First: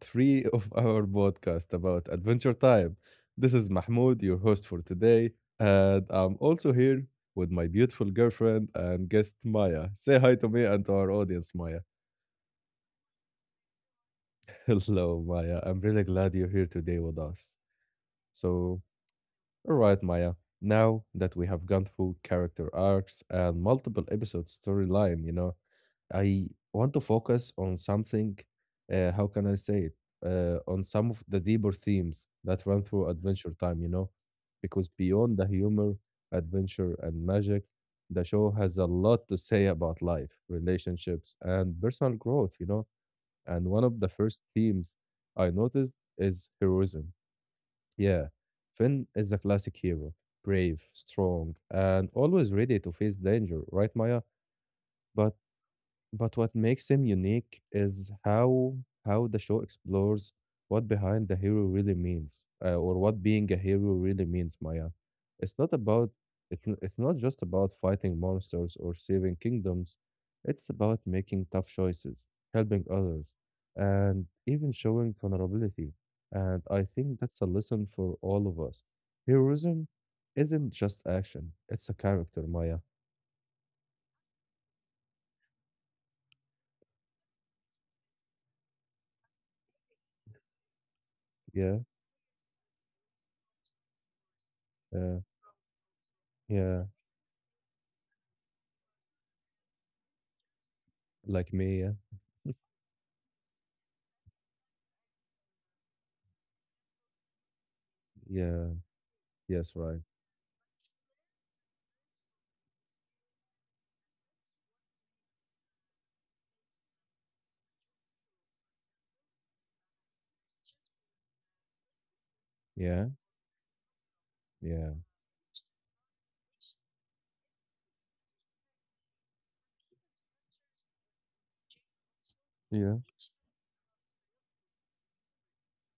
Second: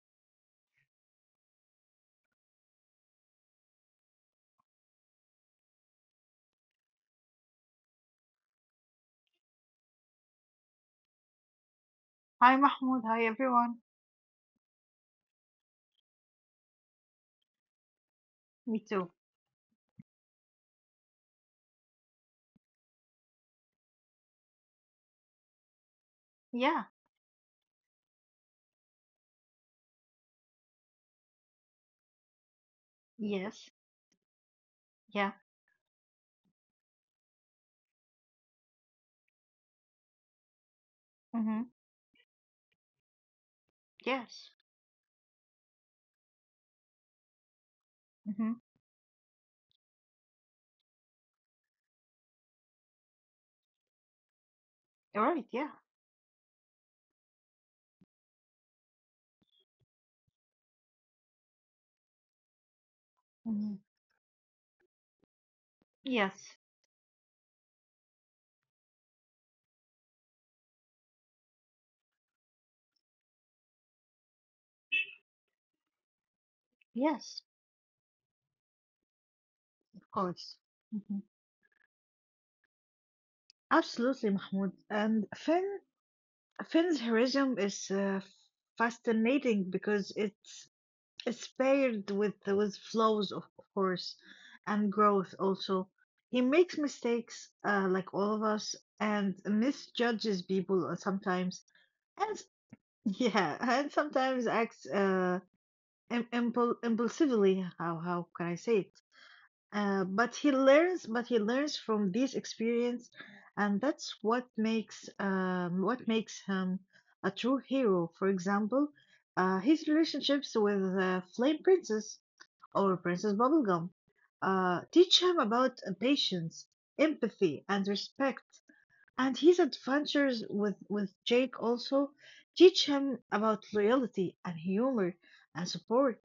three of our podcast about Adventure Time. This is Mahmoud, your host for today, and I'm also here with my beautiful girlfriend and guest Maya. Say hi to me and to our audience, Maya. Hi Mahmoud, hi everyone. Hello, Maya. I'm really glad you're here today with us. Me So, too. all right, Maya. Now that we have gone through character arcs and multiple episode storyline, I Yeah. want to focus on something, how can I say it? On some of the deeper themes that run through Yes. Adventure Time. Because Yeah. beyond the humor, adventure, and magic, the show has a lot to say about life, relationships, Mhm. and personal growth. And one of the Yes. first themes I noticed is heroism. Mhm. Yeah, Finn is a classic hero, brave, strong, and always ready to face danger, right, Maya? You're right. But Yeah. but what makes him unique is how the show explores what behind the hero really means, or what Mhm. being a hero really means, Maya. It's not about Yes. It's not just about fighting monsters or saving kingdoms. It's about making tough choices, helping others, and even showing vulnerability. And I Yes. think that's a lesson for all of us. Of Heroism course. isn't Mhm. just action; it's a character, Maya. Absolutely, Mahmoud. And Finn's heroism is fascinating because it's Yeah, paired with flaws, of course, and growth uh, also. He makes yeah, mistakes, like all of us, and misjudges people sometimes. like me. Yeah. And. Yeah, and sometimes acts impulsively. How can I say it? Yeah. Yes, Uh, right. but he learns, but he learns from this experience, and that's what makes him a true hero. For example, his relationships with Flame Princess or Princess Yeah. Bubblegum Yeah. teach him about patience, empathy, and respect. And his adventures with Jake also teach him Yeah. about loyalty and humor and support.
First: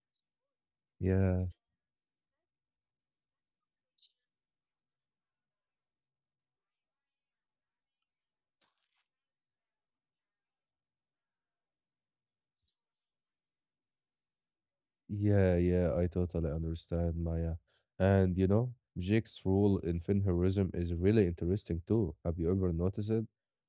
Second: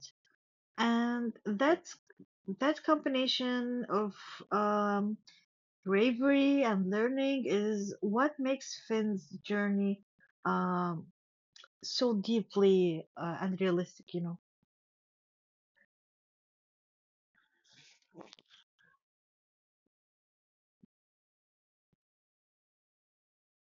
And Yeah. that combination of um, bravery and learning is what makes Finn's journey um, so deeply and realistic. Yeah. Yeah. I totally understand, Maya. And Jake's rule in Finheroism is really interesting too. Have you ever noticed it?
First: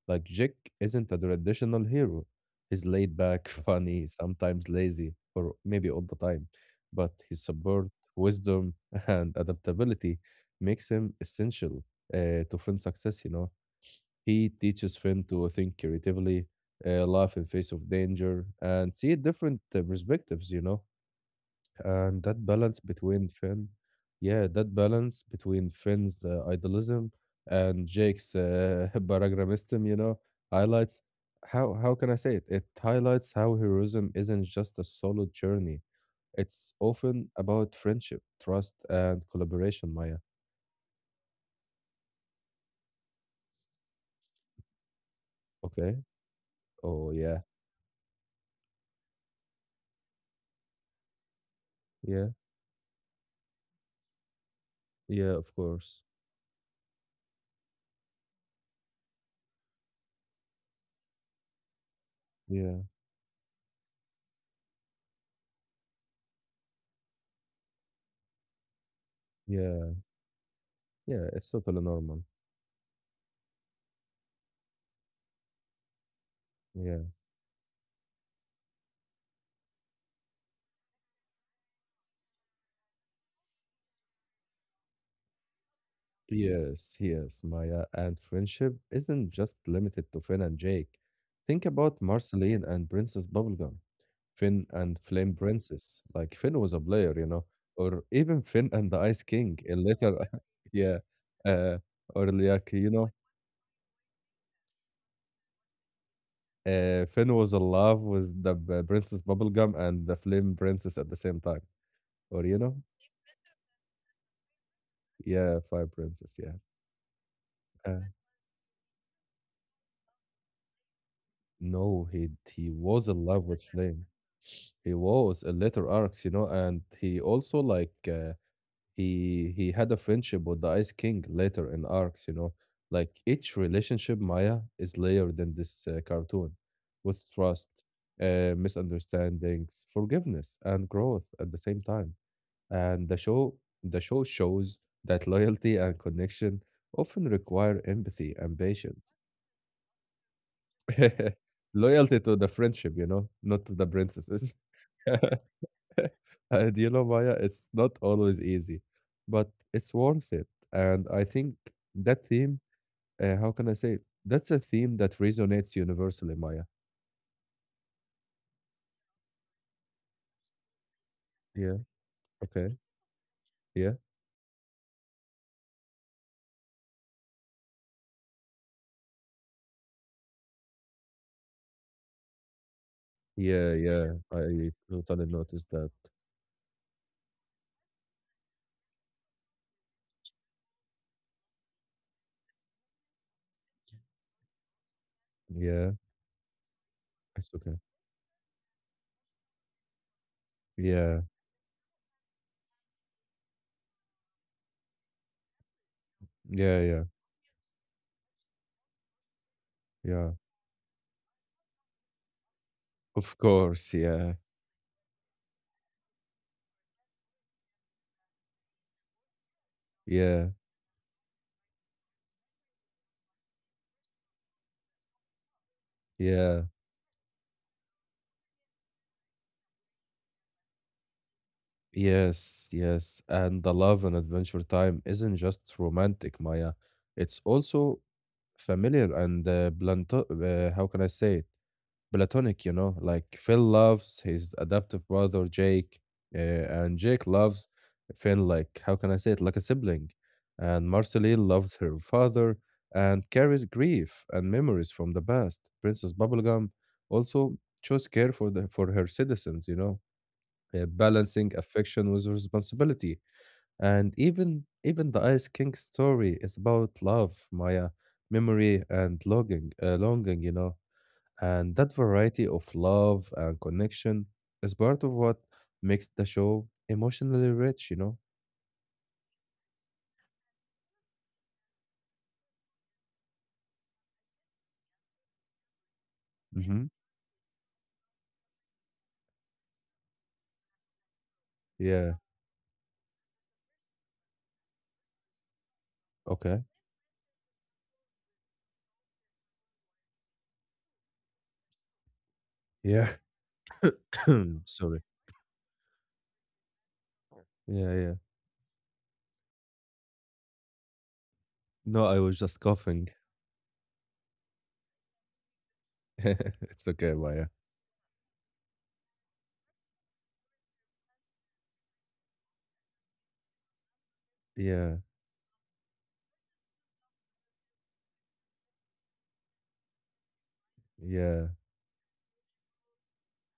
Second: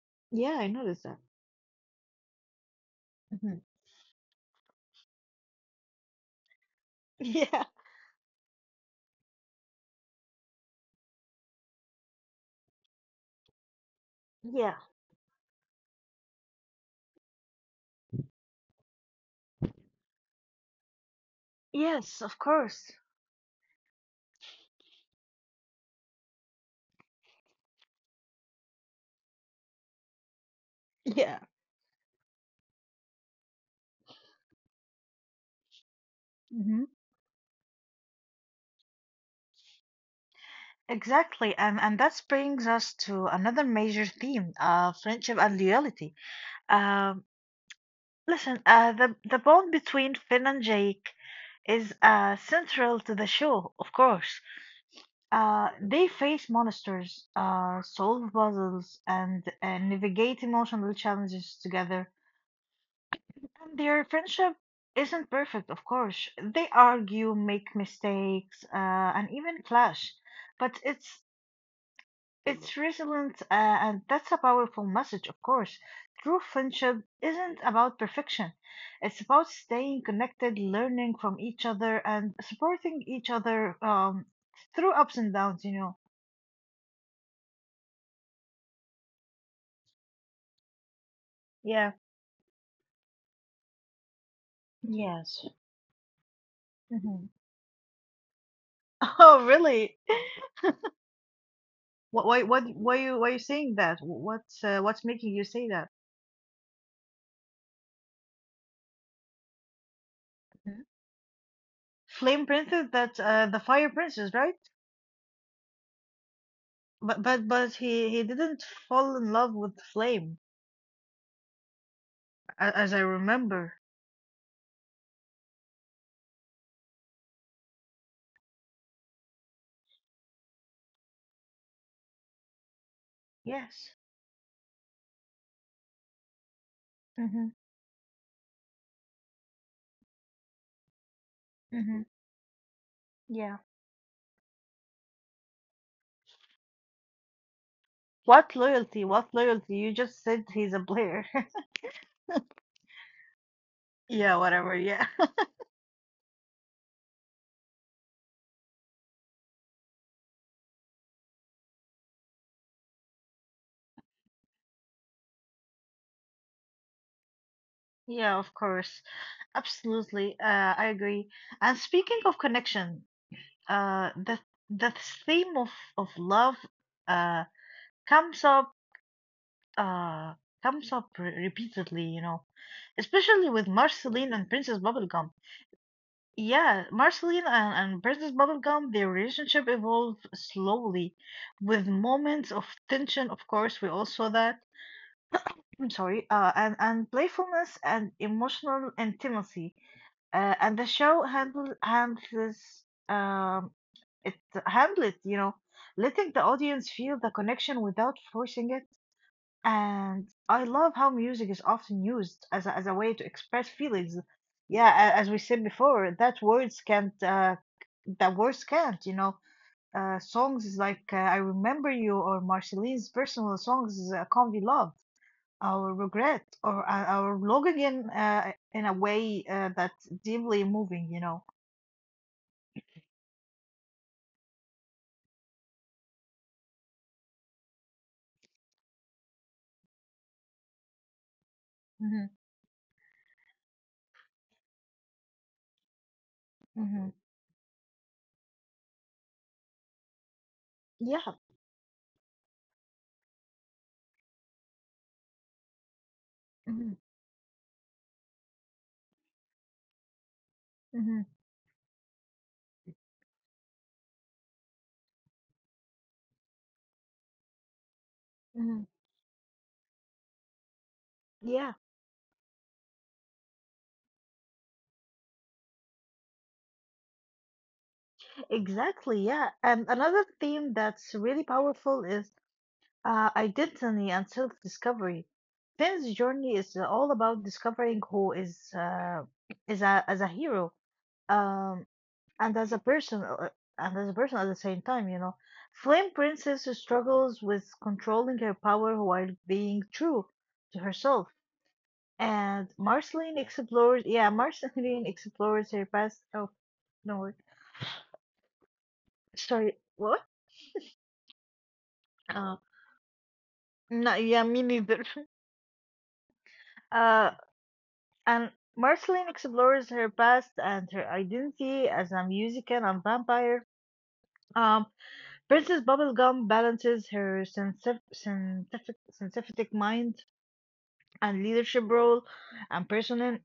Like Yeah, Jake I noticed isn't a that. traditional hero. He's laid back, Mhm. funny, sometimes lazy, or maybe all the time. But his Yeah. support, wisdom, and adaptability makes him essential to Finn's success. He Yeah. teaches Finn to think creatively, laugh in face of danger, and see different perspectives. Yes, And of that balance course. between Finn, Yeah, that balance between Finn's idealism and Jake's paragrammism highlights Yeah. How can I say it? It highlights how heroism isn't just a solo journey. It's Mhm. often about friendship, trust, and collaboration, Maya. Exactly, and that brings us to another major theme, friendship and Okay. loyalty. Oh Um, yeah, Listen, the bond between Finn and Jake is yeah, central to the show, of course. yeah. Of Uh, course. they face monsters, solve puzzles, and navigate emotional challenges together. Yeah, And their friendship isn't perfect, of course. They argue, make mistakes, and even yeah. clash, but it's Yeah, it's totally normal. It's resilient, and that's a powerful message, of course. True Yeah. friendship isn't about perfection. It's about staying connected, learning from each other, and supporting each other through ups and downs. You know. Yes, yes, Maya. And friendship isn't just limited to Finn and Jake. Think Yeah. about Marceline and Princess Bubblegum, Finn and Flame Yes. Princess. Like Finn was a player, you Hmm. know, or even Finn and the Ice Oh, King. And really? later, yeah, uh, What? or Why? What? like Why you? Why you saying that? What's? What's making you say that? Finn was in love with the Princess Bubblegum and the Flame Mhm. Princess at the same time, Flame or Princess, that's the Fire Princess, right? yeah, Fire Princess. Yeah. But Uh, he didn't fall in love with Flame, No, he as I was in love with remember. Flame. He was a letter arcs, and he also like he had a friendship with the Ice King later in arcs. Like each Yes. relationship, Maya is layered in this cartoon, with Mm-hmm. trust, misunderstandings, forgiveness, and growth at the same Mm-hmm. time. And Yeah. the show shows that loyalty and connection often require empathy and What loyalty? patience. What loyalty? You just said he's a player. Loyalty to the friendship, not to the Yeah, princesses. whatever. Yeah. Do you know, Maya, it's not always easy, but it's worth it. And I think that theme, how can I say it? That's a theme that resonates universally, Maya. Yeah, of course. Absolutely. I agree. Yeah. And speaking of Okay. connection, Yeah. uh, the the theme of love uh comes up uh comes up re- repeatedly, you know, especially Yeah. with Yeah. Marceline and I Princess totally Bubblegum. noticed that. Yeah, Marceline and Princess Bubblegum, their relationship evolved slowly with moments of tension, of course, we all saw that. Yeah. I'm sorry, and It's okay. playfulness and emotional intimacy. And the Yeah. show handles um, it it, letting the Yeah. audience Yeah. feel the connection without forcing it. Yeah. And I love how music is often used as a way to Of express course. feelings. Yeah. Yeah, as we said before, that words can't. Uh, Yeah. songs is like I Remember You, or Marceline's personal songs is Can't Be Loved, Our Regret, Yeah. or Our Log, in a way that's deeply moving, you know. Yes, yes. And the love and adventure time isn't just romantic, Maya. It's also familiar and planto how can I say it? Hmm. Platonic, like Phil loves his adoptive brother Jake, Hmm. and Jake loves Finn like, how can I say it? Like a sibling. And Yeah. Marceline loves her father and carries grief and memories from the past. Princess Bubblegum Hmm. also shows care for the for her citizens, Hmm. balancing affection with responsibility. And even the Ice King story is about love, Maya, memory, Hmm. and longing. And Yeah, that variety of love and connection is part of what makes the show emotionally rich. exactly. Yeah. And another theme that's really powerful is identity and self-discovery. Finn's journey is Mm-hmm. all about discovering who is as a hero um, Yeah. and as a person at the same time. You know, Flame Okay. Princess struggles with controlling her power while being true to herself. And Yeah. Marceline explores, yeah, Sorry. Marceline explores her past. Oh no, Yeah. Yeah. sorry, what? No, I was just Uh, coughing. no, yeah, me neither. It's okay, Uh, Maya. And Marceline explores her past and her identity as a musician and vampire. Yeah. Um, Princess Bubblegum balances her scientific mind Yeah. and leadership role and personal,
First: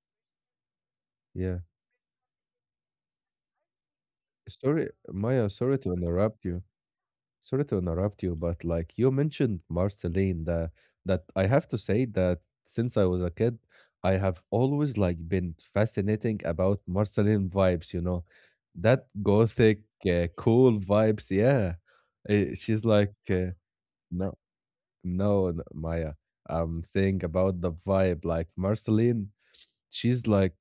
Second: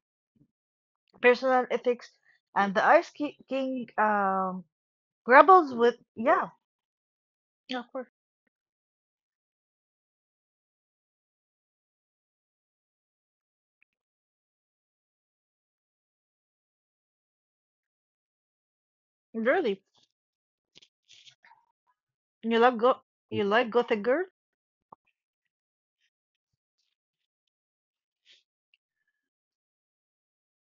Yeah. personal ethics. And the Ice King Sorry, Maya. grapples Sorry to with, interrupt yeah, you. Sorry to yeah, of course, interrupt you, but like you mentioned Marceline, that I have to say that since I was a kid, I have always like been fascinating about Marceline vibes, that really. gothic cool vibes. Yeah, You she's like like Gothic Girl? no, no, Maya. I'm saying about the vibe, like Marceline she's like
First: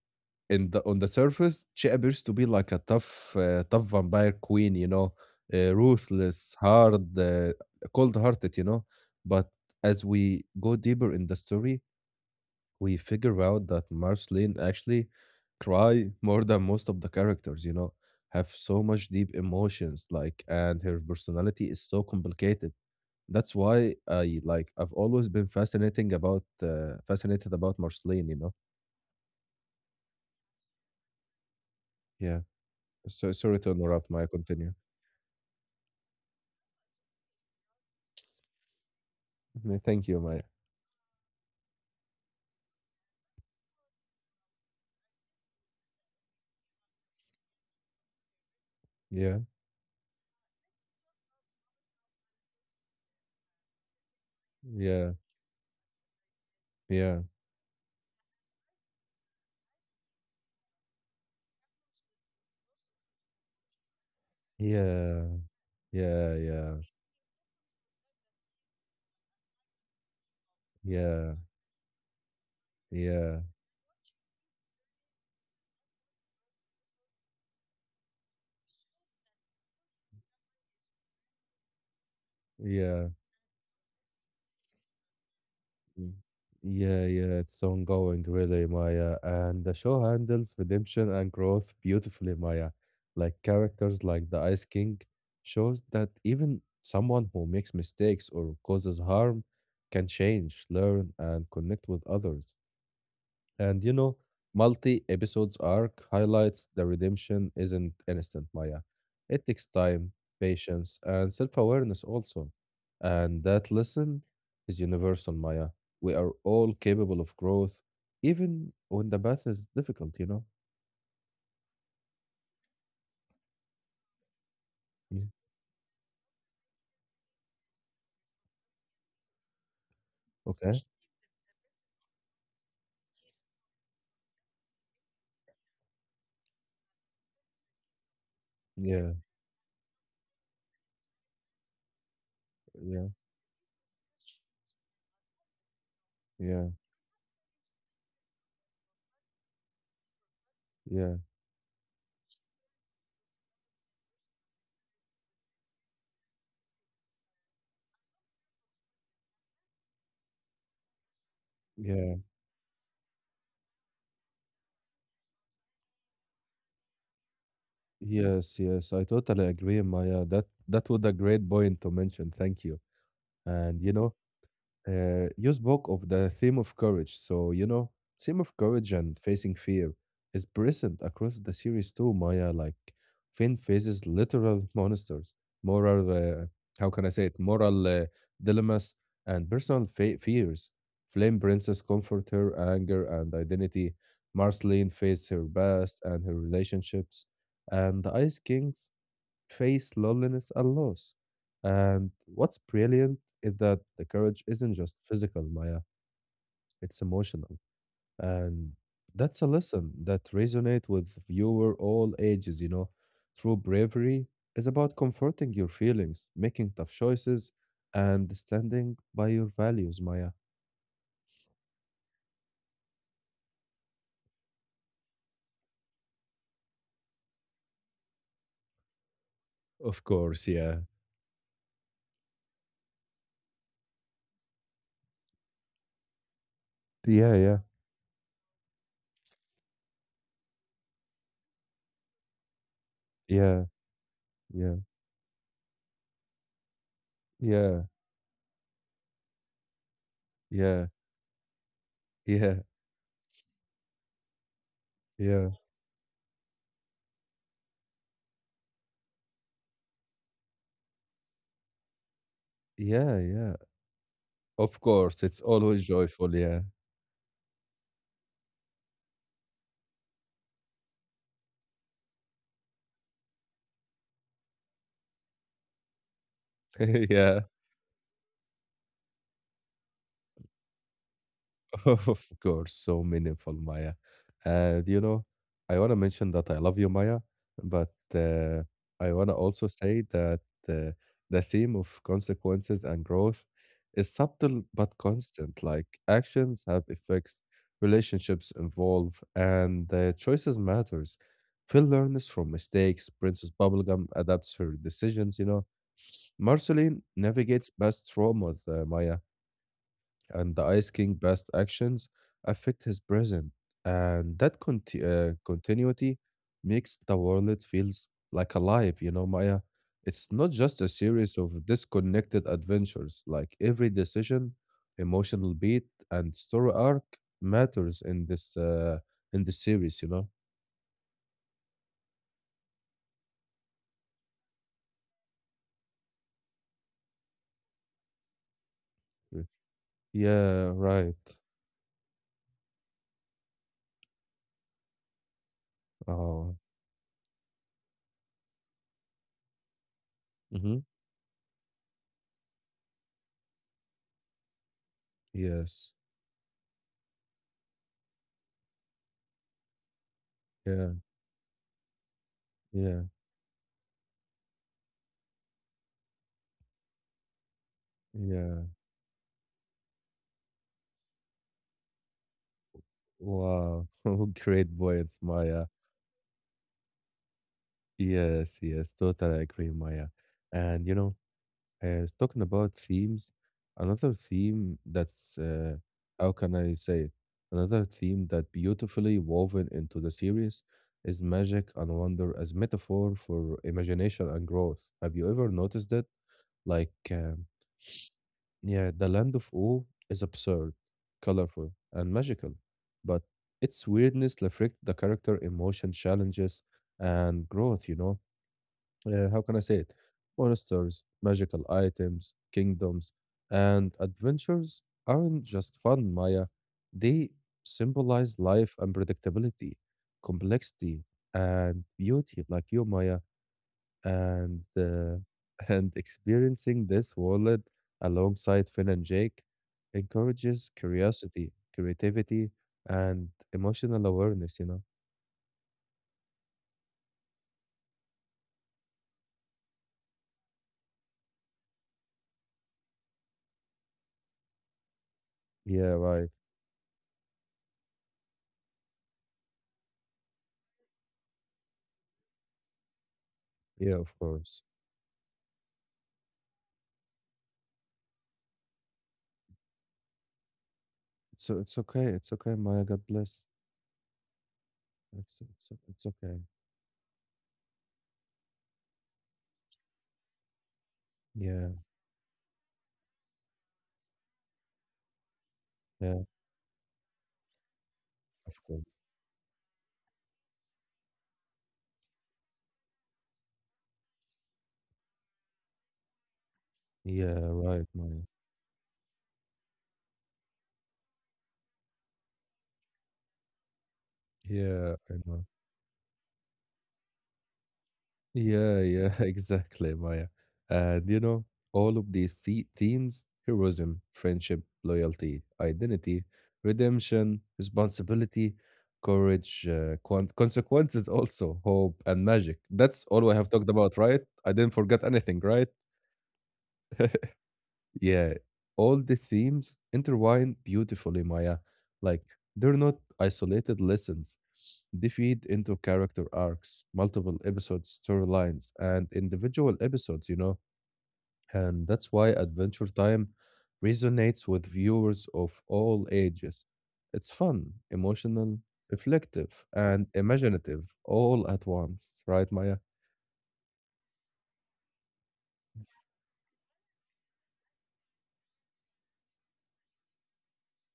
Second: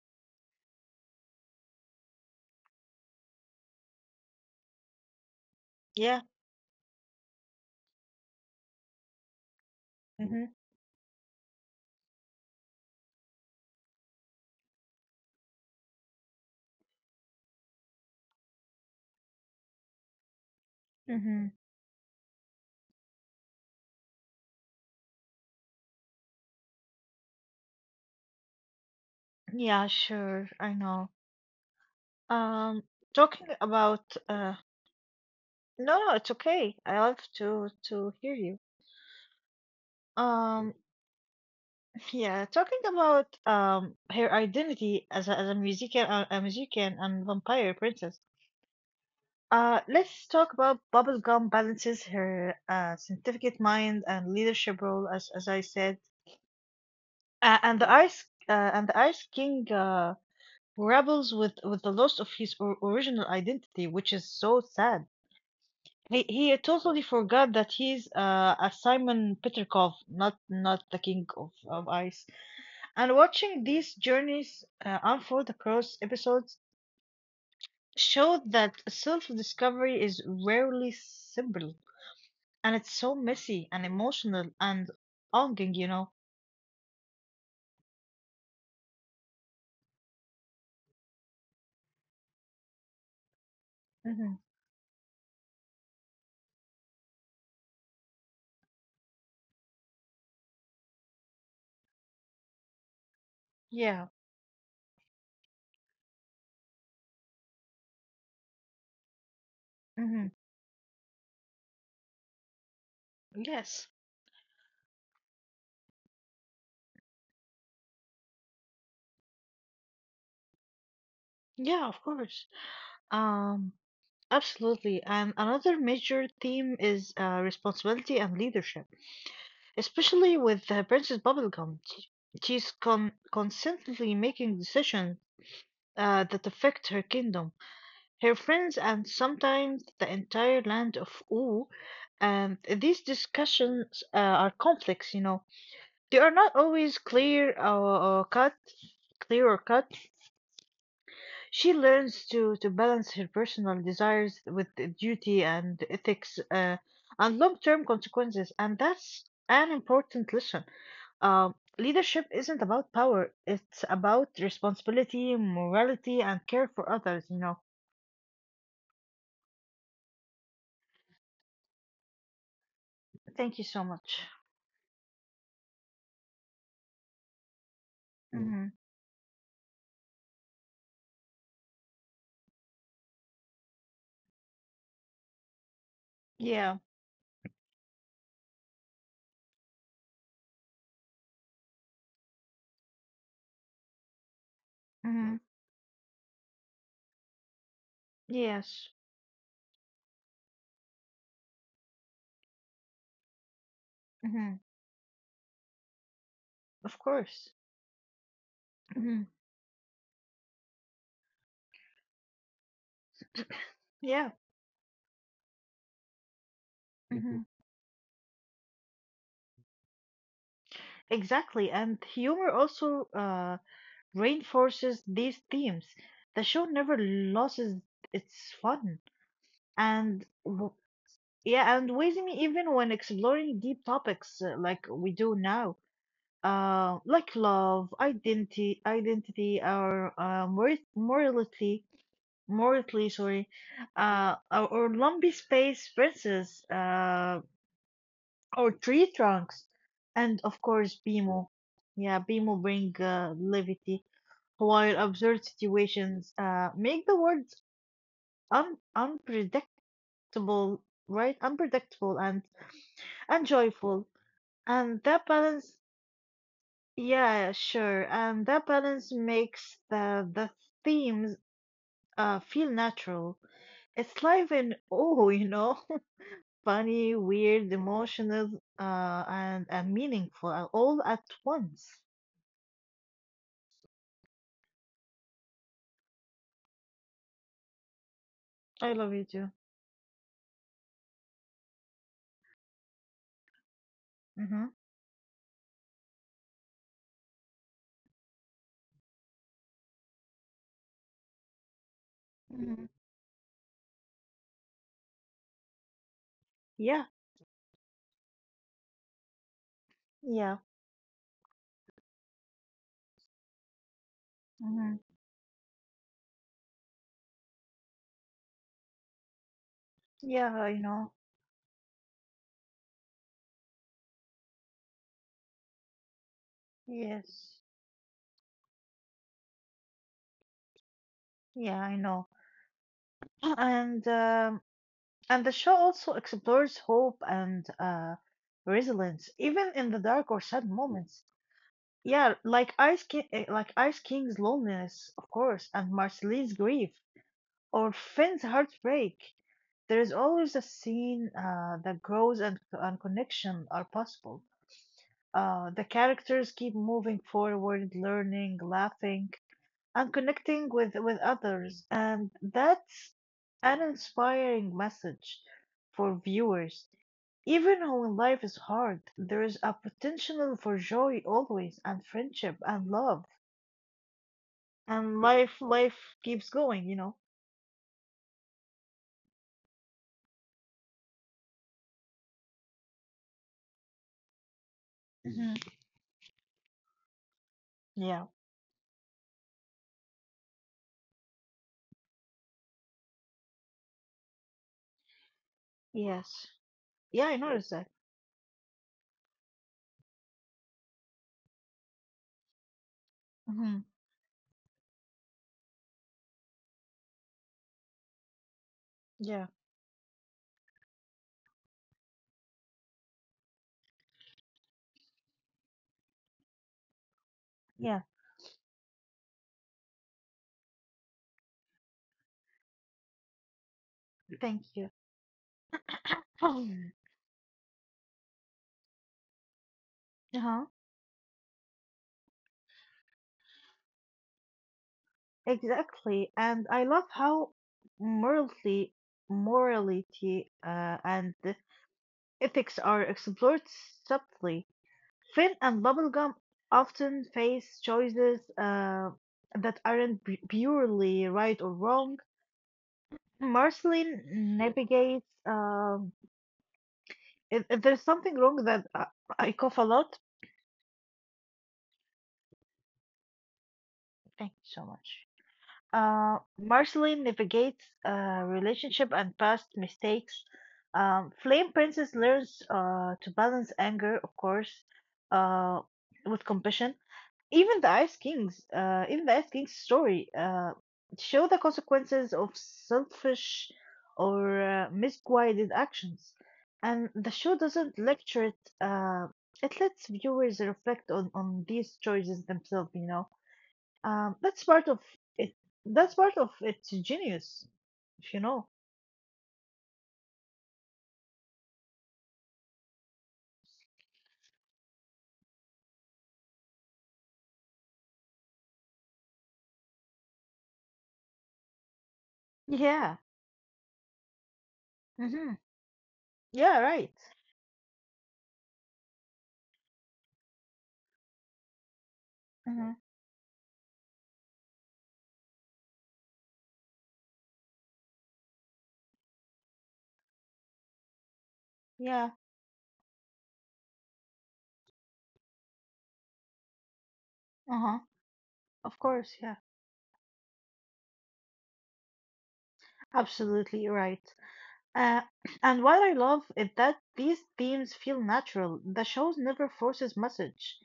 in the on the surface she appears to be like a tough vampire queen, Yeah. ruthless, hard, cold hearted, but as Mm-hmm, we go deeper in the story, we figure out that Marceline actually cry more than most of the characters, have so much deep emotions, like, and her mm-hmm. personality is so complicated. That's why I I've always been fascinating about fascinated about Marceline. Yeah, sure, I know. yeah Um, So talking sorry to about interrupt, Maya. Continue. No, no, it's okay. I love to hear you. No, thank you, Maya. Um, yeah, talking about her identity as a musician, a musician and vampire princess. Yeah, Let's talk about Bubblegum balances her scientific mind and leadership role, yeah, as I said, yeah, and the Ice King who rebels with the loss of his or original identity, which is so sad. yeah, He yeah, totally forgot that he's a Simon Petrikov, not yeah, the King yeah, of Ice. And yeah, watching these journeys unfold across episodes showed that self-discovery is rarely simple, and it's yeah. so messy and emotional and longing. Mm, yeah, yeah, it's ongoing, really, Maya. And the show handles redemption and growth beautifully, Maya. Like characters like Mm-hmm. the Ice King shows that even someone who makes mistakes or causes harm can change, learn, and connect with others. And Yeah. Multi episodes arc highlights the redemption isn't instant, Maya. It takes time, Mm-hmm. patience, and self awareness also. And that Yes. lesson is universal, Maya. We are all capable of growth, even when the path is difficult. Yeah, of course. Um, Absolutely. Yeah. And another major theme is responsibility and leadership. Especially with Okay. Princess Bubblegum. She's constantly making decisions that affect her kingdom, her friends, and Yeah, sometimes the entire land of Oo. And these yeah, discussions are complex. They are not yeah, always clear or cut, clear or cut. yeah, She learns to balance her personal desires with the duty and ethics and long-term consequences, and that's an important lesson. Yeah. Leadership isn't about power, it's about responsibility, morality, and care for others. Yes, yes. I totally agree, Maya. That was a great point to mention. Thank you. Thank you And so much. You spoke of the theme of courage, so theme Mm. of Hmm. courage and facing fear is present across the series too, Maya. Like Finn faces literal monsters, moral, Yeah. how can I say it, moral dilemmas and personal fe fears. Flame Princess comfort her anger and identity. Marceline faces Hmm. her past and her relationships, and the Ice Kings Yes. face loneliness and loss. And what's brilliant is that the courage Hmm. isn't just physical, Maya, it's Of course. emotional. And Hmm. that's a lesson that resonates with viewer all ages. True bravery Yeah. is about comforting your feelings, making tough Hmm. Mhm. choices, and standing by your values, Maya. Exactly. And humor also reinforces these themes. The show never loses its fun. Of And course, yeah. yeah, and with me, even when exploring deep topics like we do now. Yeah, Like yeah, love, identity, or morality, sorry, yeah, or yeah, Lumpy Space Princess, yeah, or Tree Trunks, and of yeah, course Bimo. Yeah, yeah, Bimo bring levity while absurd yeah, situations make the world unpredictable, right? Unpredictable and yeah, and yeah. joyful, Of and course, that it's balance always joyful. Yeah, Yeah, sure. And that balance makes the themes feel natural. It's live and oh, funny, yeah. weird, emotional, and meaningful all at once. Of course, so meaningful, Maya. And I want to mention that I love you, Maya, but I I love want you to too. also say that uh, the theme of consequences and growth is subtle Mm-hmm. but constant. Like actions have effects, relationships evolve, and choices matters. Phil learns from Hmm. mistakes. Princess Bubblegum adapts her decisions. Marceline Yeah, navigates past traumas, Maya, and yeah, the Ice King past actions affect his present, and that mm-hmm. Continuity makes the world feels like alive. You know, Maya, it's not Yeah, I just a know. series of disconnected adventures. Like every decision, emotional beat, and story arc Yes, matters in this in the series. yeah, I know. And um, and the show also explores hope and resilience, Mm. even in the dark or Yeah. sad moments. Right. Yeah, like Ice King's loneliness, of course, and Oh. Marceline's grief, or Finn's heartbreak. There is always a Mm-hmm. scene that grows, and connection are possible. The Yes. characters keep moving forward, learning, laughing, and connecting Yeah. with others, and Yeah. that's an inspiring message for viewers. Even when life is Yeah. hard, there is a potential for joy always, and friendship and love Wow. Great points, and life Maya. life keeps going. Yes, yes, totally agree, Maya. And talking about themes, another theme that's Mm-hmm. how can I say it? Another theme Yeah. that beautifully woven into the series is magic and wonder as metaphor for imagination and growth. Have you ever noticed it? Yes. Like, yeah i noticed that yeah, the land of awe is absurd, colorful, and magical, but Mm-hmm. its weirdness reflects the character emotion challenges and growth. How yeah can I say it? Monsters, magical items, kingdoms, and adventures aren't just fun, Maya. They yeah symbolize life and predictability, complexity, and beauty, like you, Maya, and thank you and experiencing Um, this wallet alongside Finn and Jake encourages Uh-huh. curiosity, creativity, and emotional awareness. Exactly. And I love how morality, morality, and the ethics are explored subtly. Finn and Yeah. Right. Bubblegum often face choices that aren't purely right or wrong. Yeah. Of Marceline course. navigates. If there's something wrong, that I cough a lot, So it's okay. It's okay, Maya. God bless. thank you so much. It's okay. Marceline navigates relationship and past mistakes. Yeah, Flame Princess learns to balance anger, of course, uh, yeah, with compassion. Even the Ice of King's, course. Even the Ice King's story, show the consequences of selfish or misguided actions, and Yeah, the show right, doesn't Maya. lecture it. It lets viewers reflect on these choices themselves. You know, that's Yeah, part of I know. it. That's part of its genius, if you know. Yeah, yeah, exactly, Maya. And all of these themes, heroism, friendship, loyalty, identity, redemption, responsibility, courage, consequences also, hope and magic. That's Yeah. all I have talked about, right? I didn't forget anything, Mm-hmm. right? Yeah. Right. Yeah, all the themes intertwine beautifully, Maya. Like, they're not Mm-hmm. isolated lessons. They feed into character arcs, multiple episodes, storylines, and individual episodes. And that's why Yeah. Adventure Time resonates with viewers of all ages. It's fun, Uh huh. emotional, Of course. reflective, Yeah. and imaginative all at once, right, Maya? Absolutely right. Uh, and what I love is that these themes feel natural. The show never forces message.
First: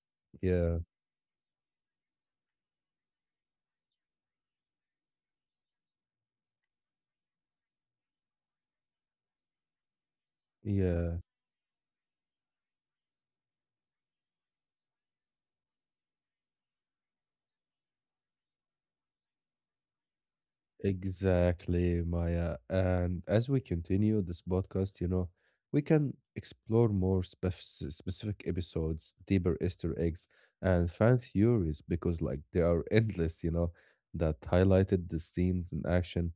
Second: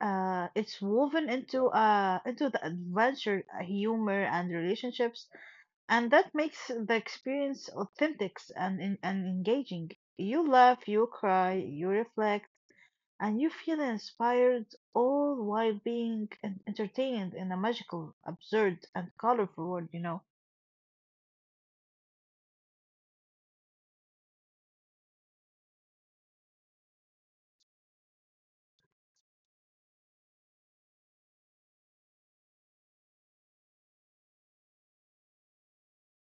Uh, Yeah, it's woven into the adventure, humor, and relationships, and that makes the experience authentic and and engaging. You laugh, you yeah. cry, you reflect, and you feel inspired, all while being entertained in a magical, absurd, and colorful world. You know? Exactly, Maya. And as we continue this podcast, we can explore more spef specific episodes, deeper Easter eggs, and fan theories because, like, they are endless, that highlighted the themes in action.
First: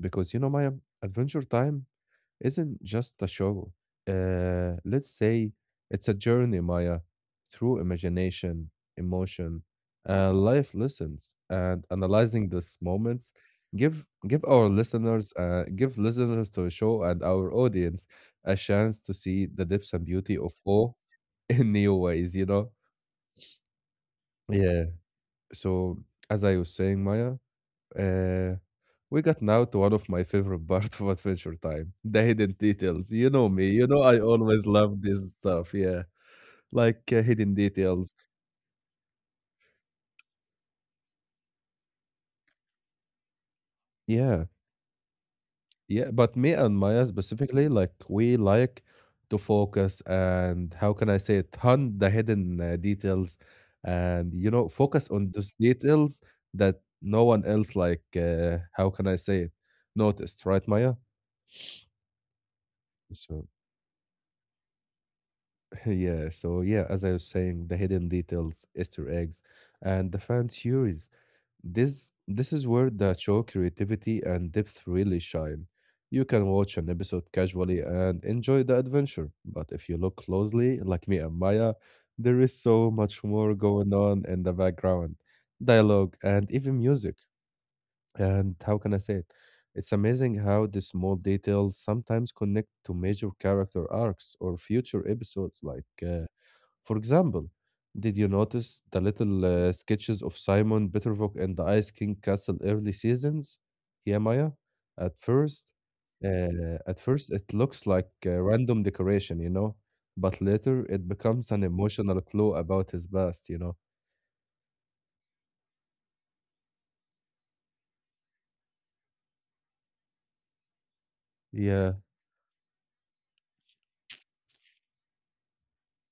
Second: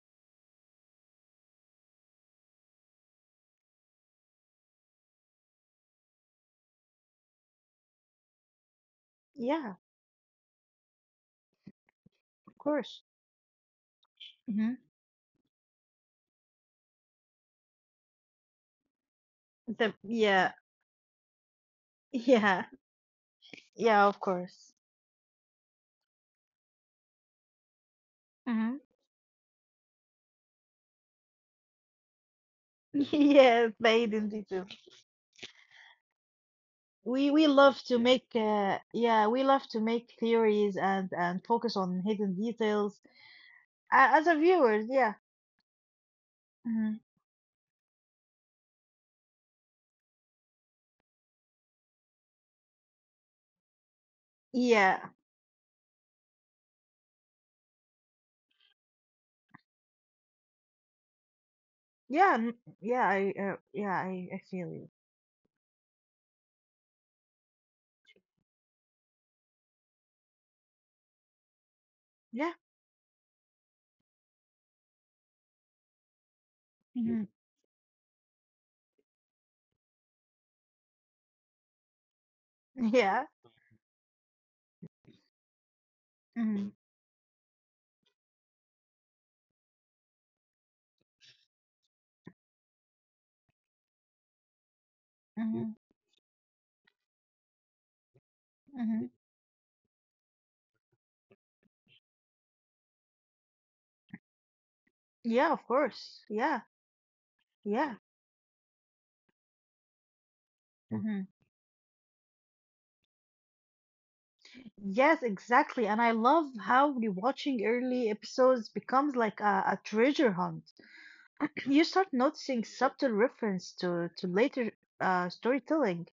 Because, you know, Maya, Adventure Time isn't just a show. Let's say it's a journey, Maya, through imagination, emotion, Yeah, life lessons, and analyzing of these course. moments. Give our Hmm. listeners, give listeners to the show and our audience a chance to see the depths The and beauty of Yeah. awe in new ways. Yeah. Yeah, of course. yeah. So as I was saying, Maya. Uh, Mm-hmm. we got now to one of my favorite parts of Adventure Time, the hidden details. You know me, Yes, you my know I identity always too. love this stuff. Yeah, like We hidden love to details. make, yeah, we love to make theories and focus on hidden details as a Yeah, viewers. Yeah, yeah. But me and mm-hmm, Maya specifically, like we like to focus and how can I say it, hunt the hidden details, and you know focus yeah, on those details that no one else like. How can I say it? Noticed, right, Maya? yeah, yeah. I So yeah, I feel you. yeah, as I was saying, the hidden details, Easter eggs, and the fan theories. This Yeah, is where the show creativity and depth really shine. You can watch an episode mm-hmm. casually and enjoy the adventure, but if you look closely, like me and Maya, there is so much yeah, more going on in the background, dialogue, and even mm-hmm. music. And how can I say it? It's amazing how the small details sometimes connect to major character arcs or future episodes Mm-hmm. like. uh, For example, did you notice the Mm-hmm. little sketches of Simon Bittervok and the Ice King Castle early seasons? Yeah, Maya. At Yeah. first, Of course. Yeah, at first it looks yeah. like a random decoration, you know, but later it Mm-hmm. becomes an emotional clue about his past, you know. Yes, exactly. And I love how rewatching early episodes becomes like a treasure hunt. You Yeah, start noticing subtle reference to later storytelling,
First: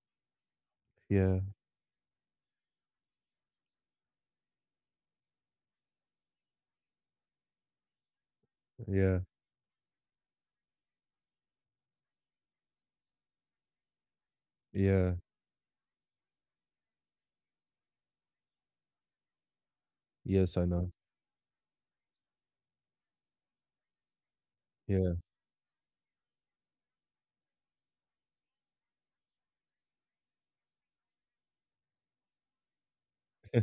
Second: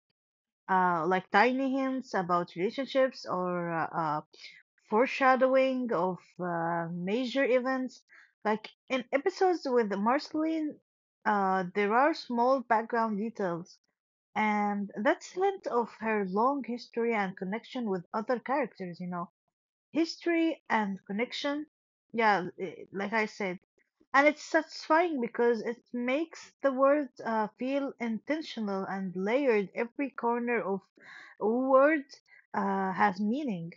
like yeah, tiny hints about relationships or foreshadowing of major events. Like in yeah, episodes with Marceline, there are small background details, and yeah. that's hint of her long history and connection with other characters. History Yes, I and know. connection. Yeah, like I said. And it's satisfying Yeah. because it makes the world feel intentional and layered. Every corner of a word has meaning.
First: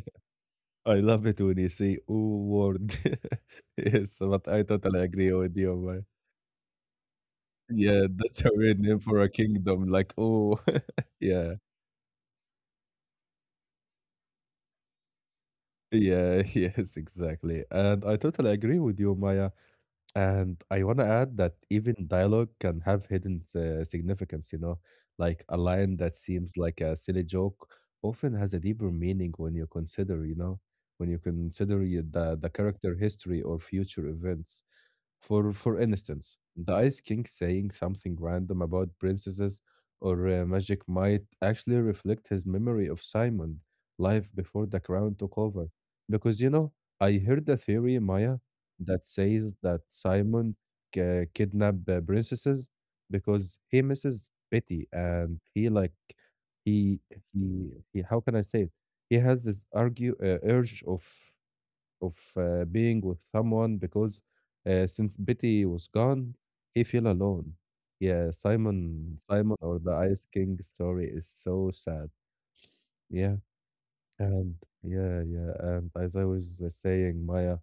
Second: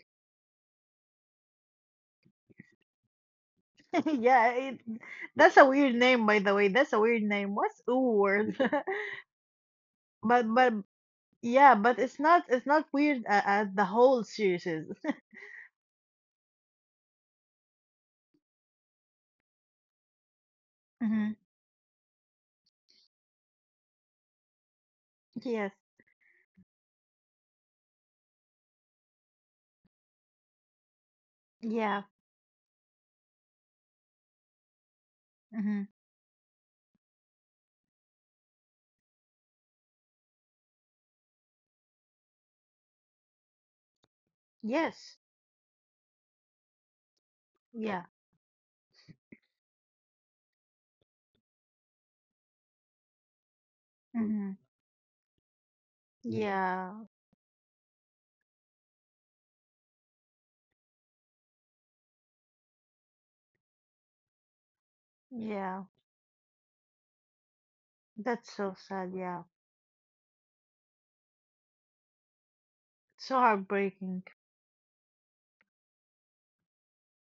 I love it when you say, oh, word. Yes, but yeah, I it, totally agree with that's a you, weird Maya. name, by the way. That's a weird name. What's Yeah, a that's a word? weird name for a kingdom. Like, oh, But yeah, yeah, but it's not weird as the whole series is. yeah, yes, exactly. And I totally agree with you, Maya. And I want to add that Hmm. even dialogue can have hidden significance, you know, like a Yes. line that seems like a silly joke often has a deeper meaning when you consider, you know, when you consider Yeah. The character history or future events. For Hmm. instance, the Ice King saying something random about princesses or magic might actually reflect his memory of Simon, life before the crown took Yes. over. Because you know, I heard a theory, Yeah. Maya, that says that Simon kidnapped princesses because he misses Hmm. Betty and he like he Yeah. he how can I say it? He has this argue urge of being with someone because since Betty was Yeah. gone, he feel alone. Yeah, That's so Simon, sad, Simon yeah. or the Ice King story is so sad. Yeah, So heartbreaking. and yeah, yeah, and as I was saying, Maya,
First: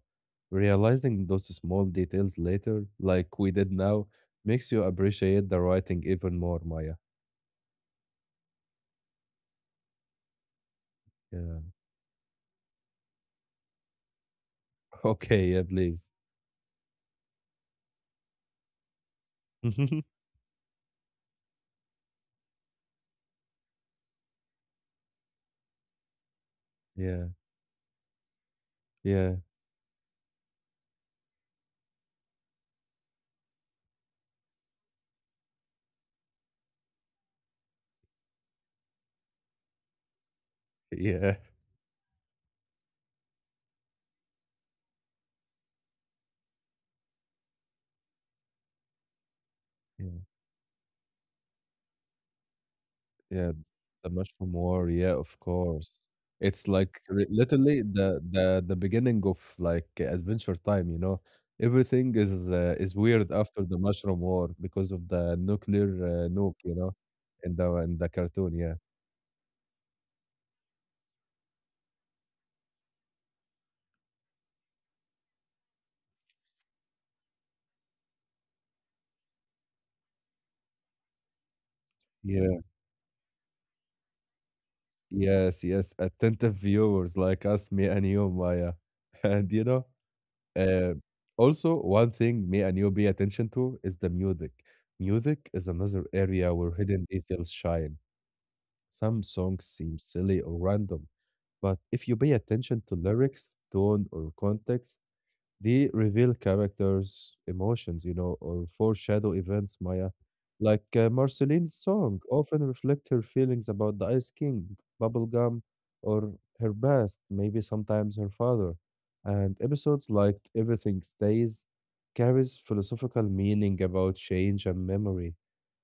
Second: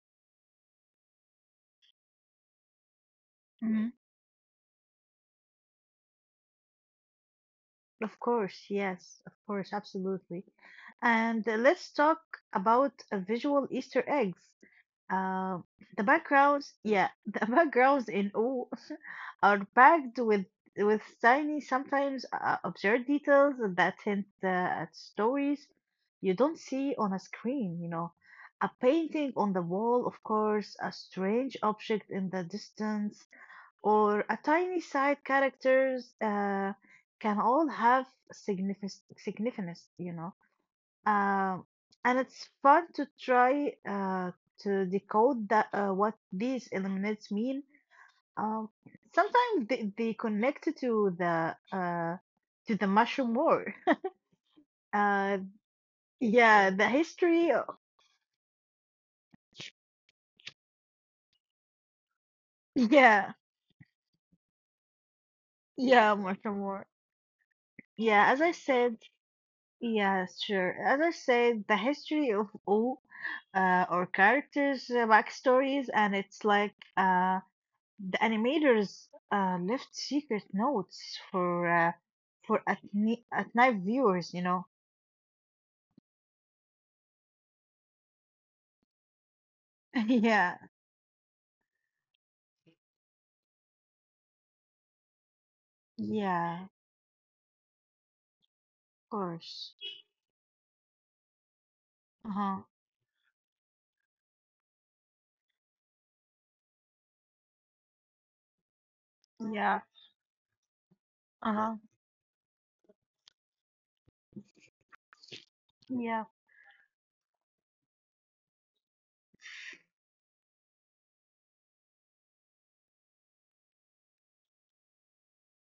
realizing those small details later, like we did Hmm. now, makes you appreciate the writing even more, Maya. Of course, yes, of course, absolutely. And Yeah. let's talk about visual Easter eggs. Okay, Uh, yeah, the please. backgrounds, yeah, the backgrounds in O are packed with tiny, sometimes absurd details that hint at stories you don't see on a yeah, screen. A painting yeah, on the wall, of course, a strange object in the distance, or a tiny side characters can all have significance, you know. yeah. Um, and it's fun to try to decode that what these elements mean. Um, Sometimes they Yeah. connect to the mushroom Yeah, war. the mushroom war. Yeah, of Uh, course. It's yeah, the like history. Literally the beginning of like Adventure Time. You know, everything is weird Yeah, after the mushroom war because of the nuclear yeah, nuke. mushroom You war. know, in the Yeah, as I cartoon. Yeah. said. Yeah, sure. As I said, the history of O or characters' backstories, and it's like the animators left secret notes for uh, Yeah. for at night viewers. You know? Yes. Yes. Attentive viewers like us, me and you, Maya, and you know. Yeah, Uh, also, one thing me and you pay attention to is the music. Music is another area yeah, of where hidden details shine. Some songs course. seem silly or random, but if you pay Uh huh. attention to lyrics, tone, or context, they reveal characters' emotions, you know, or foreshadow events, Yeah. Maya. Like Uh Marceline's huh. song often reflect her feelings about the Ice King, Bubblegum, Yeah. or her past, maybe sometimes her father. And episodes like Everything Stays carries philosophical meaning about change and memory.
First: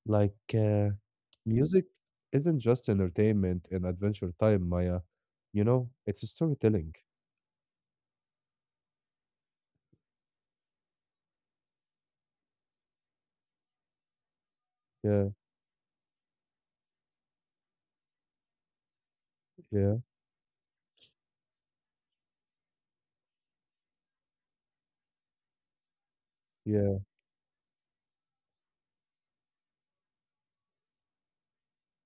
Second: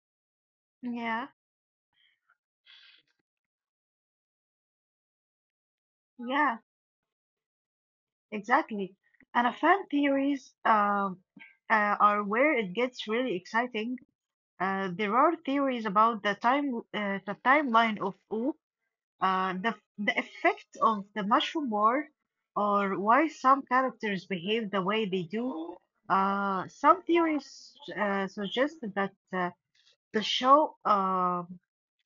Like, uh, Yeah. Music isn't just entertainment and Adventure Time, Maya. You know, it's Yeah. storytelling. Exactly. And a fan theories are where it gets really exciting. There Yeah, are theories about the timeline of O. The, yeah, the effect of the mushroom war, or why some characters behave the way they do. Yeah, Some theories suggest that the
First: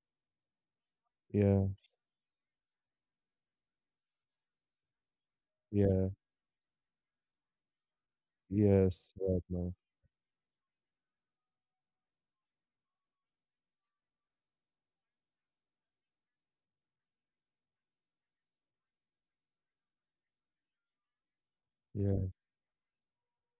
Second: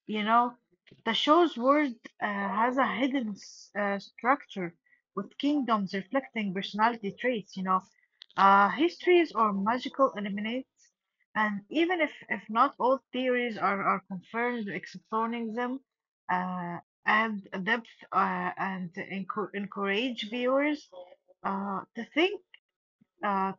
you know, the show's yeah, world has a hidden structure with kingdoms yeah. reflecting personality traits, you know, Yes, histories right or now. magical eliminates. And even if not all theories are confirmed, exploring them uh, and depth and encourage viewers to Yeah. think uh,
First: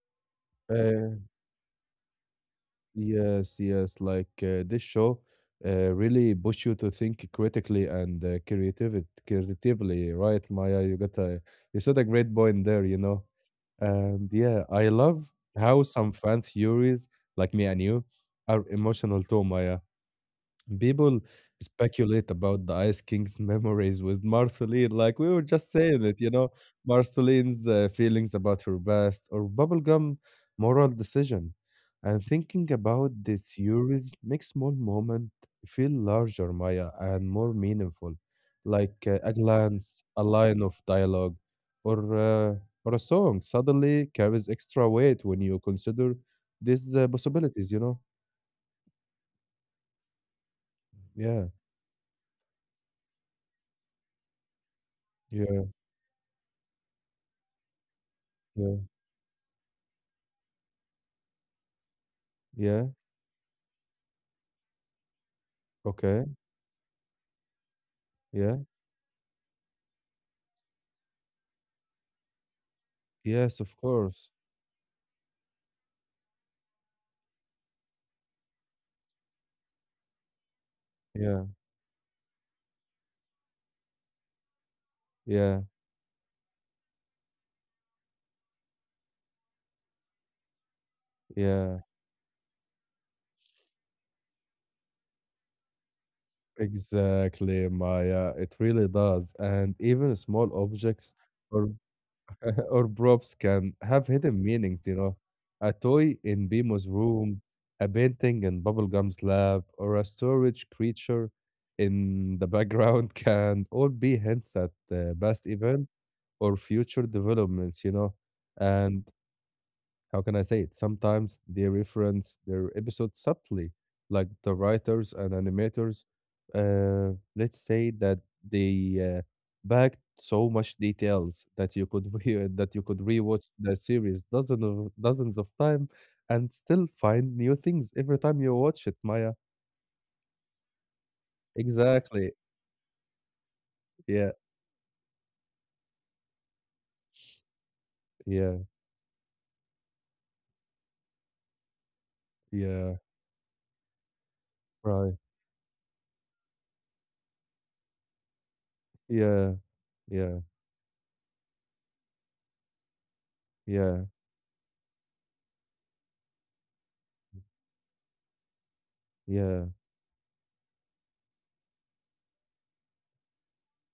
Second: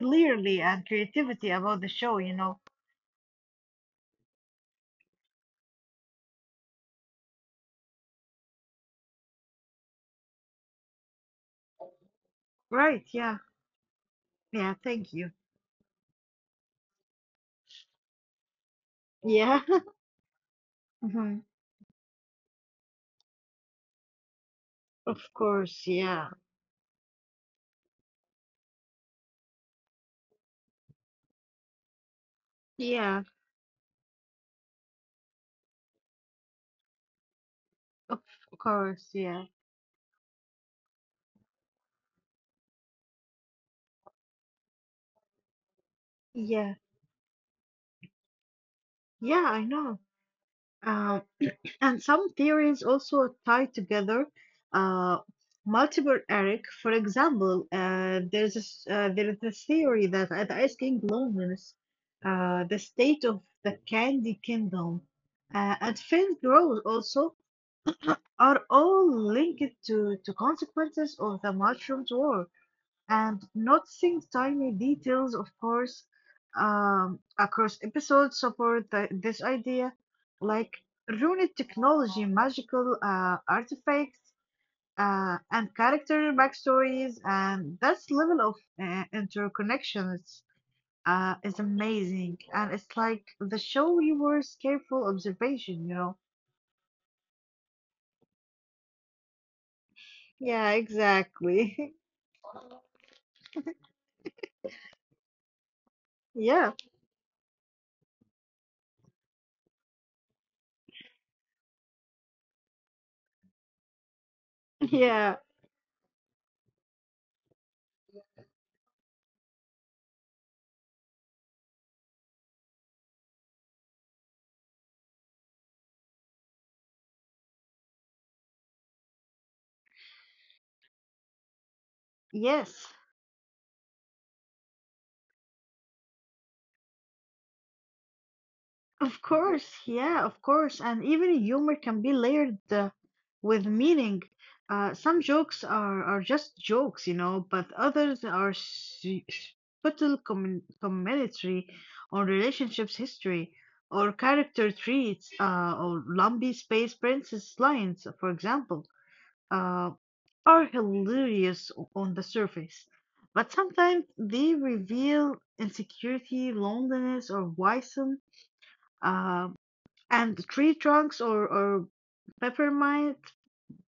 clearly and Uh, creativity about the show, you know. yes, yes. Like this show really push you to think critically and creatively, right, Maya? You said a great point there, you Right, know. yeah, And yeah, yeah, I thank love you. how some fan theories, like me and you, are emotional too, Yeah. Maya. People speculate about the Ice King's memories with Marceline, like we Of were just course, saying it, you yeah. know, Marceline's feelings about her past or bubblegum moral decision. And thinking about Yeah, the theories makes small moment feel larger, Maya, and more meaningful, of like course, a yeah. glance, a line of dialogue, or uh, or a song suddenly carries extra weight when you consider Yeah, these possibilities. You know? yeah, I know. Um, Yeah. and some theories also tie together uh, Yeah. multiple Eric. For example, Yeah. There is a theory that at Ice King loneliness, the Yeah. state of the Candy Kingdom, and Okay. faint growth also Yeah. are all linked to consequences of the Mushroom's War. And Yes, of noticing course. tiny details, of course, across episodes support this idea, like Yeah. runic technology, magical artifacts, Yeah. and character backstories, and that's level of interconnections is Yeah. amazing, and it's like the show rewards careful observation, you know. Exactly, Maya. It really does. And even small Yeah, objects or exactly. or props can have hidden meanings, you know. A toy in Yeah, Bemo's room, a painting in Bubblegum's lab, or a storage creature in the background can all be hints at yeah, past events or future developments, you know. And how can I say it? Sometimes they reference their episodes subtly, like the writers and animators. Let's say that they backed so much details that you could re- that you yes. could rewatch the series dozens of time and still find new things every time you watch it, Of Maya. course, yeah, of course. And even humor can be Exactly. layered with meaning. Yeah. Some jokes are just jokes, you know, but others are Yeah. Subtle commentary on Yeah. relationships history or character Right. traits or lumpy space princess lines, for example, Yeah. uh, Yeah. are hilarious on the surface. But Yeah. sometimes they reveal insecurity, loneliness, or worrisome. Yeah. And tree trunks or peppermint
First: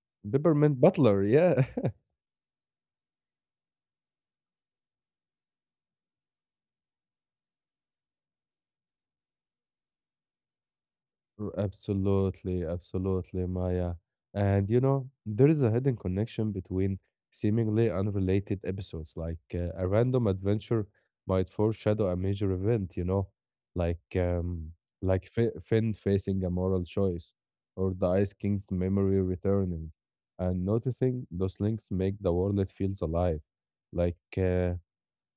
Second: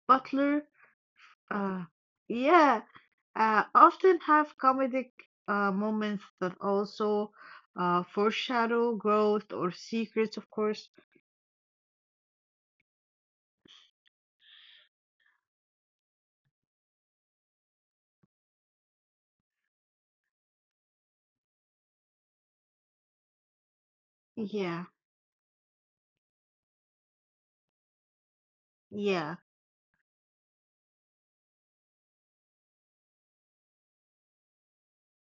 butler, Peppermint Butler. Yeah. uh yeah often have comedic moments that also foreshadow growth or secrets, of course. Absolutely, absolutely, Maya. And you know, there is a hidden connection between seemingly unrelated episodes, like a random adventure might foreshadow a major event, you know, like um, Yeah, like Finn facing a moral choice, or the Ice King's memory yeah, returning. And noticing those links make the world it feels alive, like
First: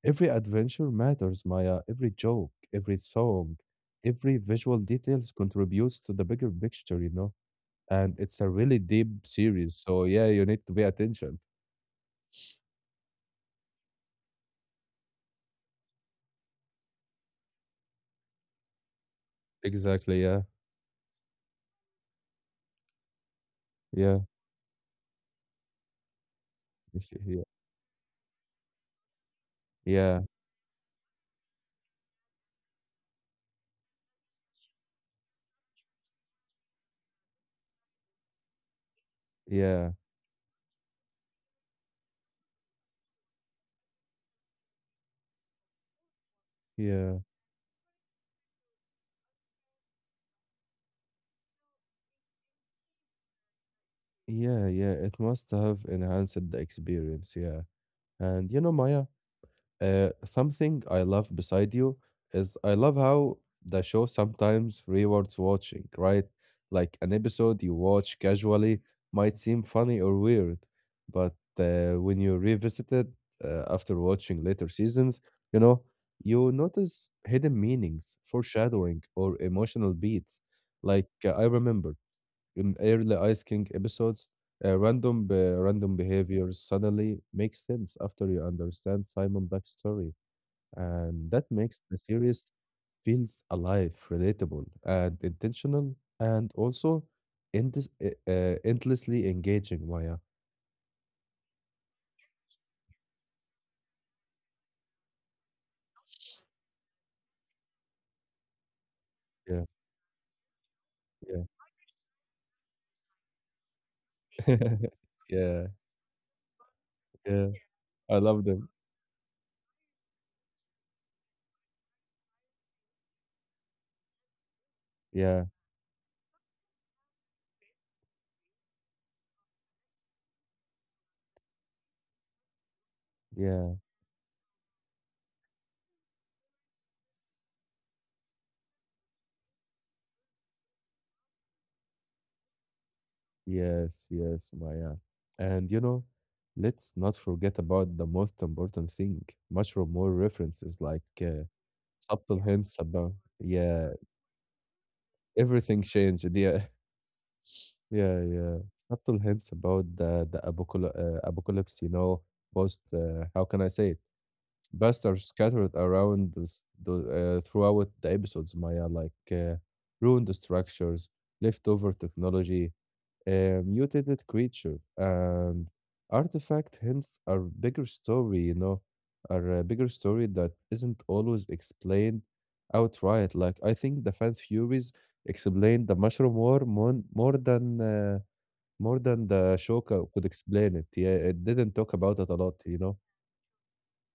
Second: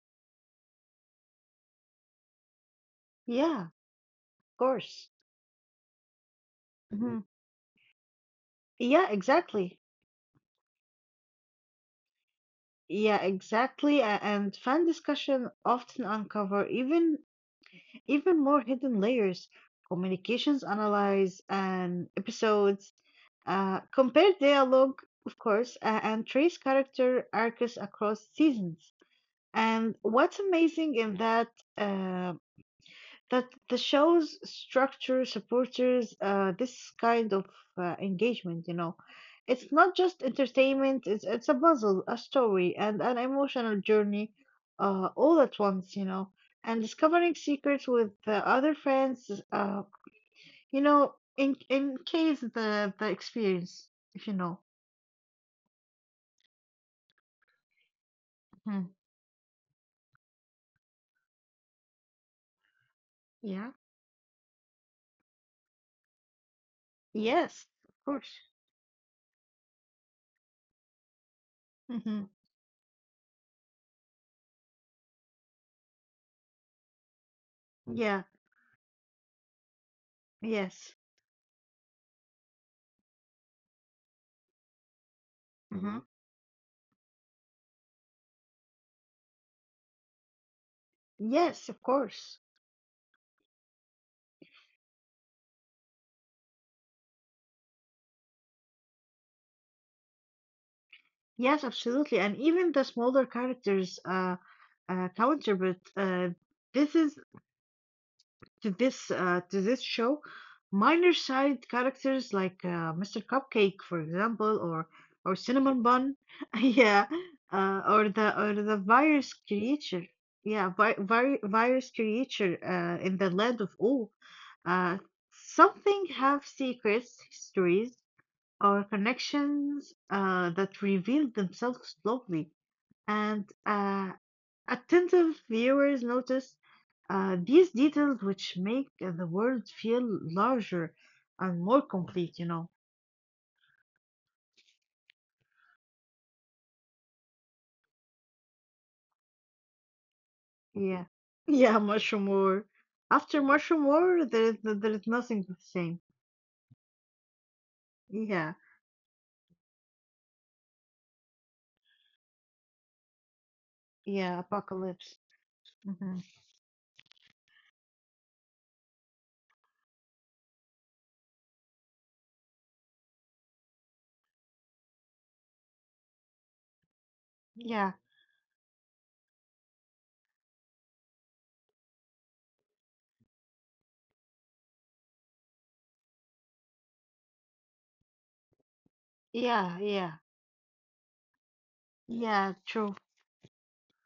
every adventure matters, Maya. Every joke, every song, yeah, of every visual course. details contributes to the bigger picture, you Hmm, know? And it's a really yeah, deep series. exactly, So yeah, you need to pay attention. yeah, exactly. And fan discussion often uncover even more hidden layers, Exactly, yeah. communications analyze and episodes. Yeah. Compare dialogue, of course, and trace character arcs across seasons. And Yeah. what's amazing in that uh, that the show's structure supporters this kind of engagement. You know, Yeah. it's Yeah. not just entertainment; it's a puzzle, a story, and an emotional journey all at once. You know, and Yeah. discovering secrets with other friends. You know, in encases the experience, if you know. Yeah. Yeah. It must have enhanced the experience, yeah. And you know, Hmm. Maya, something I love beside you is I love how Yeah. the show sometimes rewards watching, right? Like an episode you Yes, of watch course. casually might seem funny or weird, but when Hmm. you revisit it after watching later seasons, you know, you notice hidden meanings, Yeah. foreshadowing, or emotional beats. Yes. Like I remember in early Ice King episodes, random Hmm. behaviors suddenly make sense after you understand Simon backstory, and that Yes, makes of the course. series feels alive, relatable, and intentional, and also endless, endlessly engaging. Maya, Yes, absolutely. And even the smaller characters counter, but this is yeah, to this show, minor yeah, side characters like Mr. Cupcake, for example, or yeah, Cinnamon Bun, yeah, yeah. Or I love them. the virus creature, yeah, virus creature in the land of all. Uh, Yeah, Something have secrets, histories, or connections that reveal themselves slowly. And yeah. Attentive viewers notice these details, which make the world feel larger and more complete, you know. Yes, yes, Maya. And you know, let's not forget about the most important thing. Much or more references like Yeah. Yeah, Mushroom subtle War. hints about After Mushroom yeah, War, there is nothing the everything same. changed. Yeah, yeah, yeah. Yeah. Subtle hints about the apocalypse, apocalypse. You know, post. How can I say it? Yeah, Best are Apocalypse. scattered Hmm. around throughout the episodes, Maya. Like ruined structures, leftover technology a mutated creature. And artifact hints are bigger Yeah. story, you know, are a bigger story that isn't always explained outright. Like I think the fan theories explained the mushroom war more than the Yeah, Shoka yeah. could explain it. Yeah, it didn't talk about it a lot, Yeah, you know. true.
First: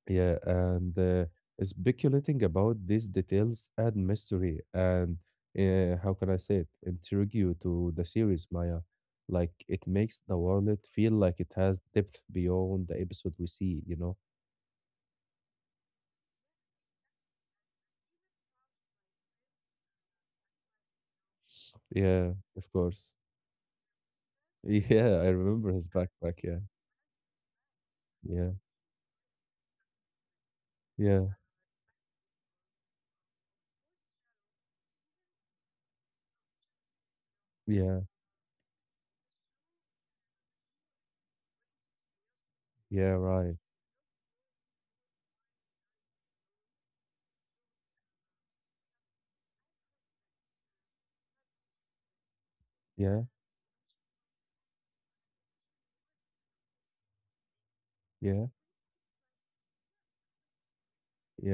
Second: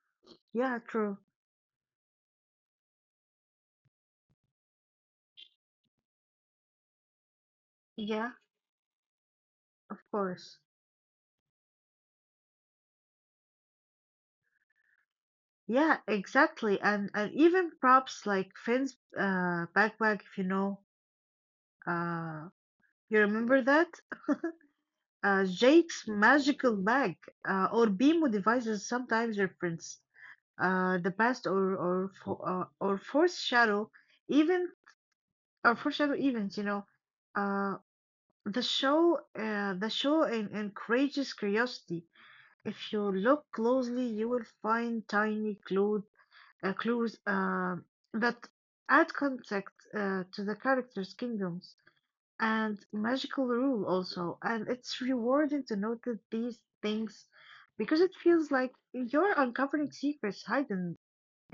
Yeah, Yeah, and true. Speculating about these details add mystery and how can I say it? Intrigue you to the Yeah, series, Maya. Like it of makes the course. world feel like it has depth beyond the episode we see, you know? Yeah, exactly. And even props like Finn's backpack, if you know, Yeah, uh of course. you remember that? Yeah, I remember his Jake's backpack. Yeah, magical bag or BMO yeah, devices sometimes reference the yeah, past or or foreshadow even or foreshadow events. You know, uh, yeah, the show encourages curiosity. If you yeah, look right. closely, you will find tiny clues that add context to the characters' kingdoms and Yeah, magical rule also. And it's rewarding to notice these things because it yeah, feels like you're uncovering secrets hidden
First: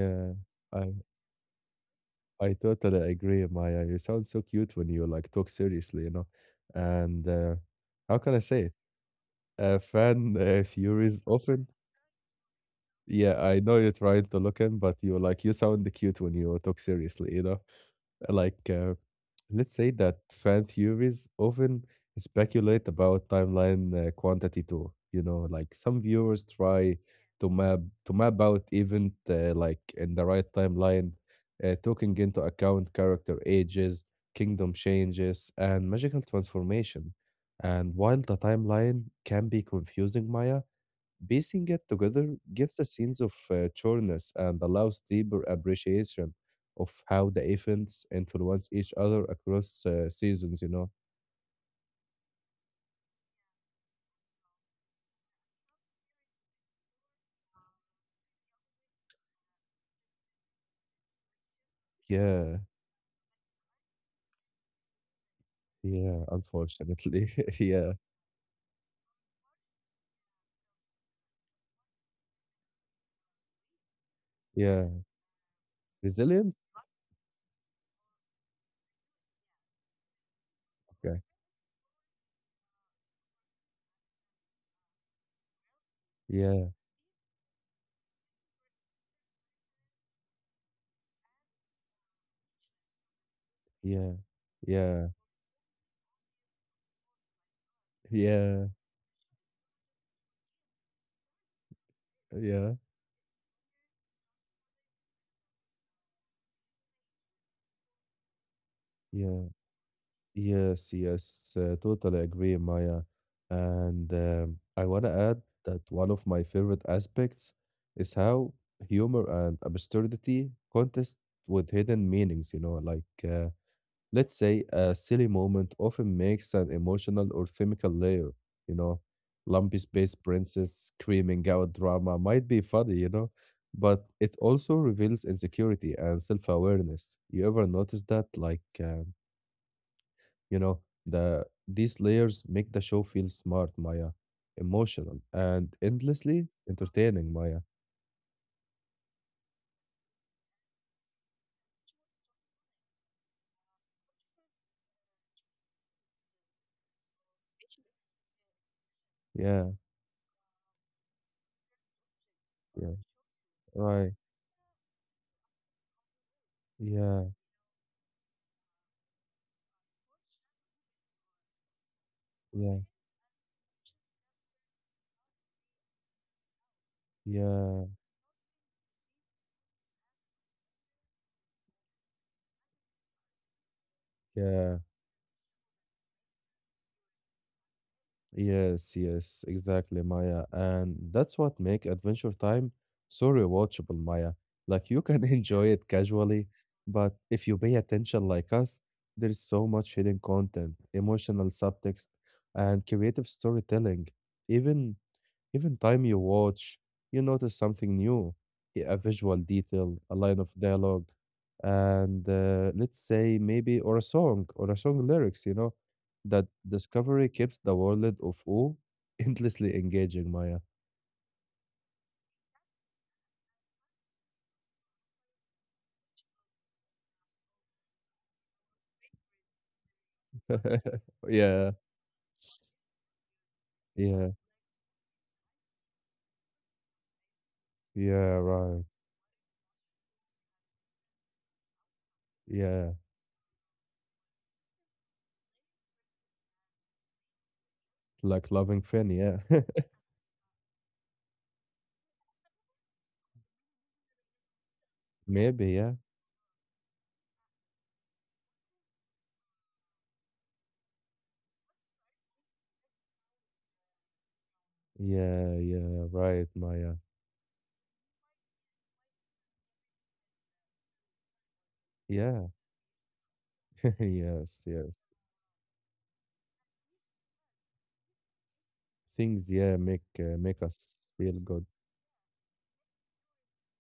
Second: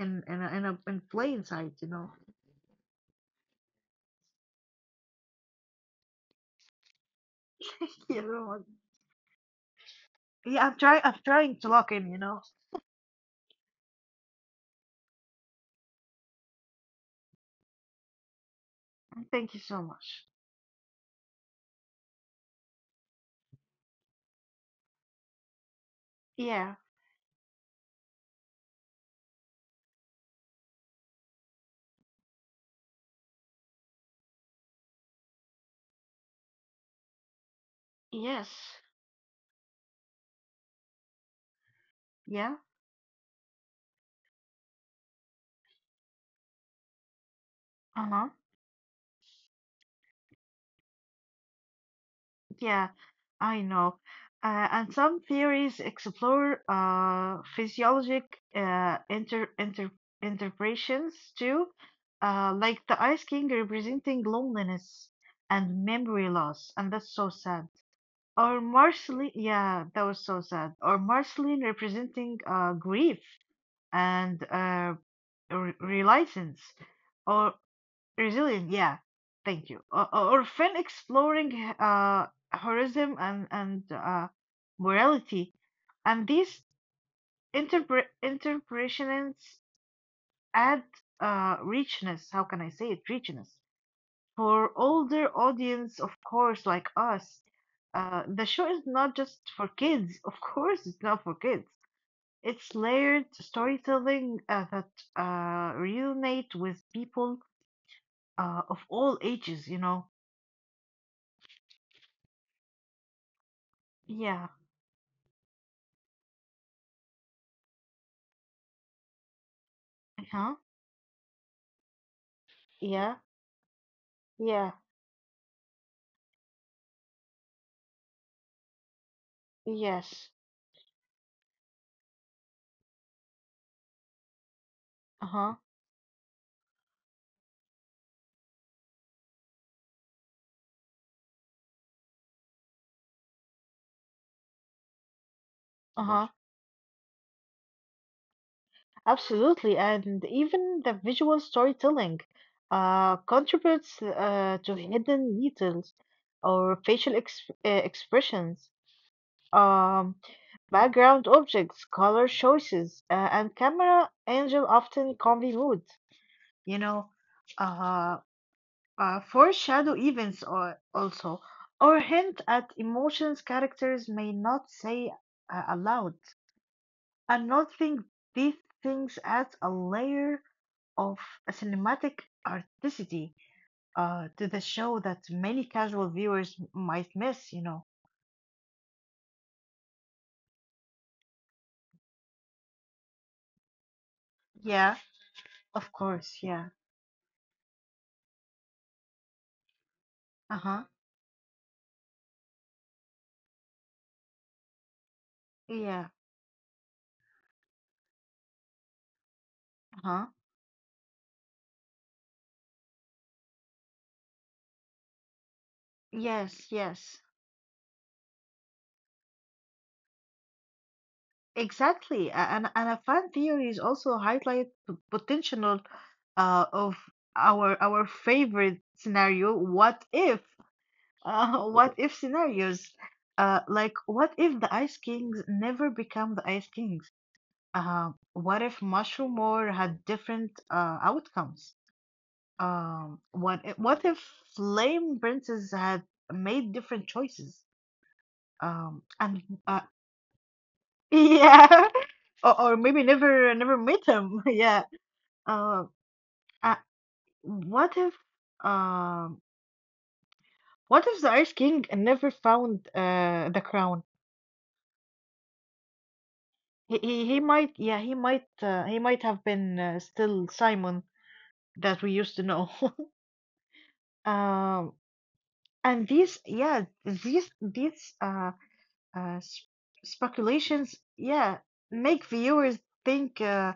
I in plain sight, you know. I totally agree, Maya. You sound so cute when you like talk seriously, you know? And how You can I say know, it? Fan yeah, I'm trying. I'm theories trying often. to lock in. You know. Yeah, I know you're trying to look in, but you like you sound cute when you talk seriously, you know? Like, uh, Thank you let's so say that much. fan theories often speculate about timeline quantity too. You know, like some viewers Yeah. try to map to map out event like in the right timeline, taking into account character ages, kingdom changes, and magical transformation. And while the Yes. timeline can be confusing, Maya, piecing it together Yeah. gives a sense of chorness and allows deeper appreciation of how the Uh events huh. influence each other across seasons, you know? Yeah, I know. And some theories explore physiologic uh, inter inter interpretations too, Yeah, like the Ice King representing loneliness and yeah, memory loss, and that's so unfortunately. sad. yeah, Or Marceline, yeah, that was so sad. Or Marceline representing grief and yeah. Resilience? reluctance. Or Resilient, yeah. Thank you. Or fun Okay. exploring heroism and morality, and these Yeah, interpretations add richness. How can I say it? Richness yeah, for yeah, older audience, of course, like us. The yeah, show is not just for kids. Of course, it's not for kids. yeah, It's layered storytelling that resonate with people of all yeah. ages. You know. Yes, yes, totally agree, Maya. And Yeah. I want to add that one of my favorite aspects is how humor and absurdity Uh-huh. contest with hidden meanings, you know, Yeah. uh, let's say Yeah. a silly moment often makes an emotional or thematic layer, you know, lumpy space Yes. princess screaming out drama might be funny, you know, but it also reveals Uh-huh. insecurity and self-awareness. You ever notice that? You know, these layers make the show feel smart, Maya, emotional, and Uh-huh. Gotcha. endlessly entertaining, Maya. Absolutely. And even the visual storytelling contributes to hidden details or facial expressions, Yeah, um, background objects, color choices, yeah, and camera right. angle often convey mood. You know, Yeah, uh, foreshadow events, or also or hint at yeah, emotions characters may not say aloud. And yeah, noting these things adds a layer of cinematic articity to the yeah. show that many casual viewers might miss, you know. Yes, yes, exactly, Maya. And that's what make Adventure Time so rewatchable, Maya. Like Yeah, you can enjoy it of course, casually, yeah. but if you pay attention like us, there is so much hidden content, Uh-huh. emotional subtext, and creative storytelling. Even Even time Yeah. you watch, you notice something new, a visual detail, a Uh-huh. line of dialogue, and let's say maybe or a song lyrics, you know, that Yes, yes. discovery keeps the world of O endlessly engaging, Maya. Exactly. And a fan theories also highlight the potential of our favorite scenario, what if? Yeah, What if scenarios? Like, yeah, what if the Ice Kings never become the Ice Kings? Yeah, What if right. Mushroom War had different outcomes? Yeah, What if Flame Princess had made different choices? like loving Finn, And yeah. Yeah, or maybe never met him. Yeah. Maybe, Uh, yeah. uh, what if um, what if the Ice King never found the crown? Yeah, yeah, right, Maya. He might, yeah, he might have been still Simon that we used to Yeah. know. Yes, Um, yes. and these yeah these Things, sp yeah, make make Speculations, us feel yeah, good. make viewers think, uh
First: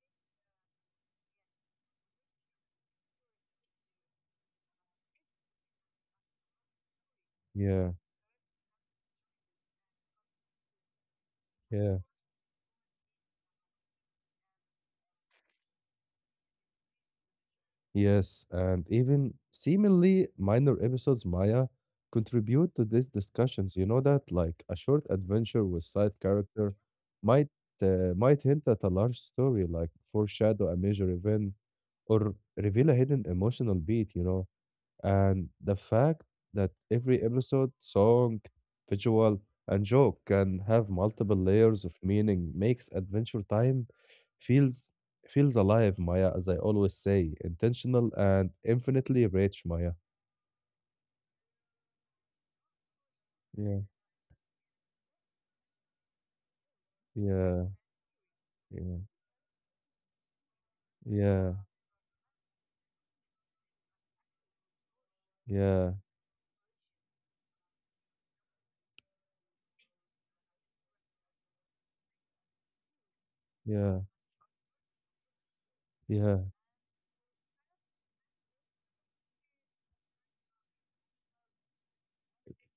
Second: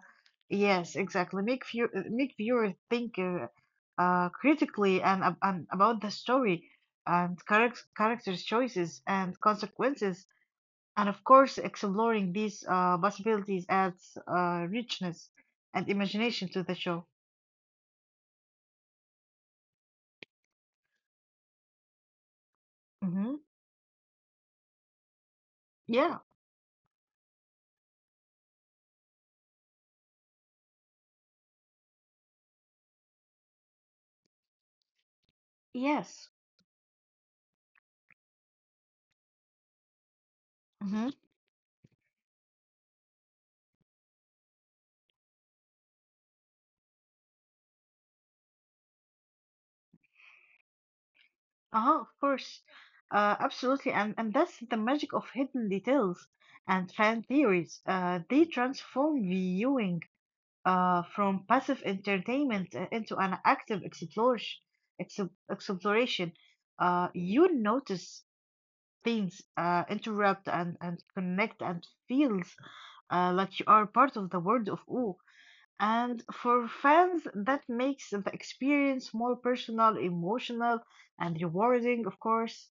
yes exactly make view uh, make viewers think critically and about the story and Yeah. characters choices and consequences. And of course, Yeah. exploring these possibilities adds richness and imagination to the show. Yes, and even seemingly minor episodes, Maya, contribute to these Hmm. discussions. You know that, like a short adventure with side Yeah, character, might might hint at a large story, like foreshadow a major event, or reveal a hidden emotional beat. You know. And the fact yes. that every episode, song, visual, and joke can have Hmm. multiple layers of meaning makes Adventure Time feels feels alive, Maya, as I always say, intentional and infinitely rich, Maya. Uh-huh, of course. Yeah. Absolutely. And that's the magic of hidden details and fan Yeah, theories. They yeah, transform viewing from yeah, passive entertainment into an active exploration. yeah, exploration. You notice things, interrupt and connect and feel like you are yeah, part of the world of O. And yeah. for fans, that makes the experience more personal, emotional, and rewarding, of course.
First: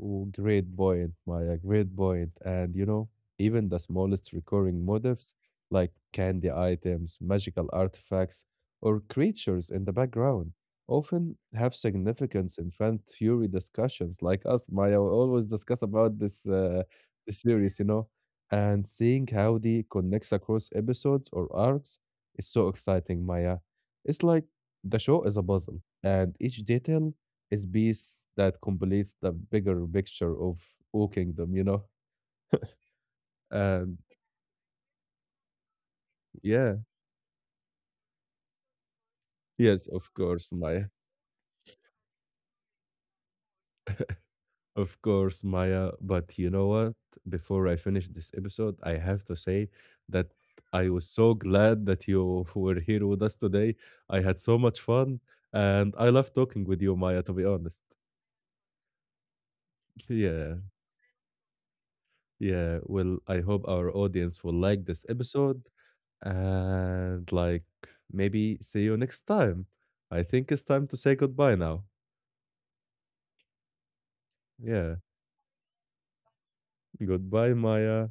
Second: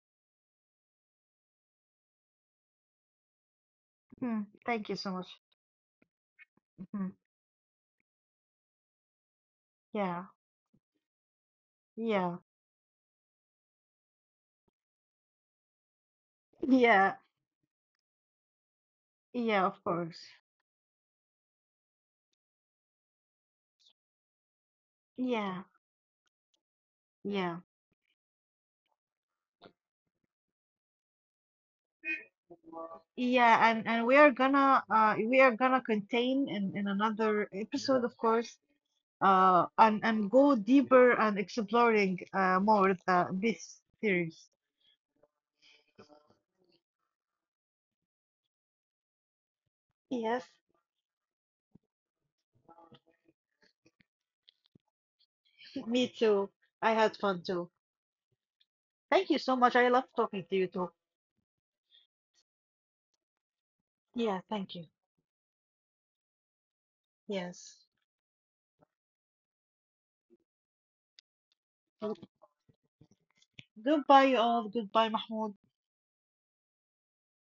Oh, great point, Maya. Great point. And you know, even the smallest Hmm, recurring thank you so much. motifs, like candy Mhm. items, magical artifacts, or creatures in the Yeah, background, often have yeah, significance in fan theory discussions. Like us, Maya, we always discuss about this yeah, this series, you know. And seeing how yeah, of the course. connects across episodes or arcs is so exciting, Maya. It's like the show is a Yeah, puzzle, and each detail yeah. is piece that completes the bigger picture of O Kingdom, you know? Yeah, And and we are gonna contain yeah, in another episode, of course, yes, of and course, go Maya. deeper and exploring more the this series. Of course, Maya. But you know what? Before I finish this episode, I have to say that Yes. I was so glad that you were here with us today. I had so much fun and I love Me talking too. with you, Maya, I to be had fun honest. too. Thank you so much. I love Yeah. talking to you too. Yeah, well, I hope our audience will like Yeah, this thank you. episode and like Yes. maybe see you next time. I think it's time to say goodbye now. Well, goodbye, Yeah, you all. Goodbye, Mahmoud. goodbye, Maya.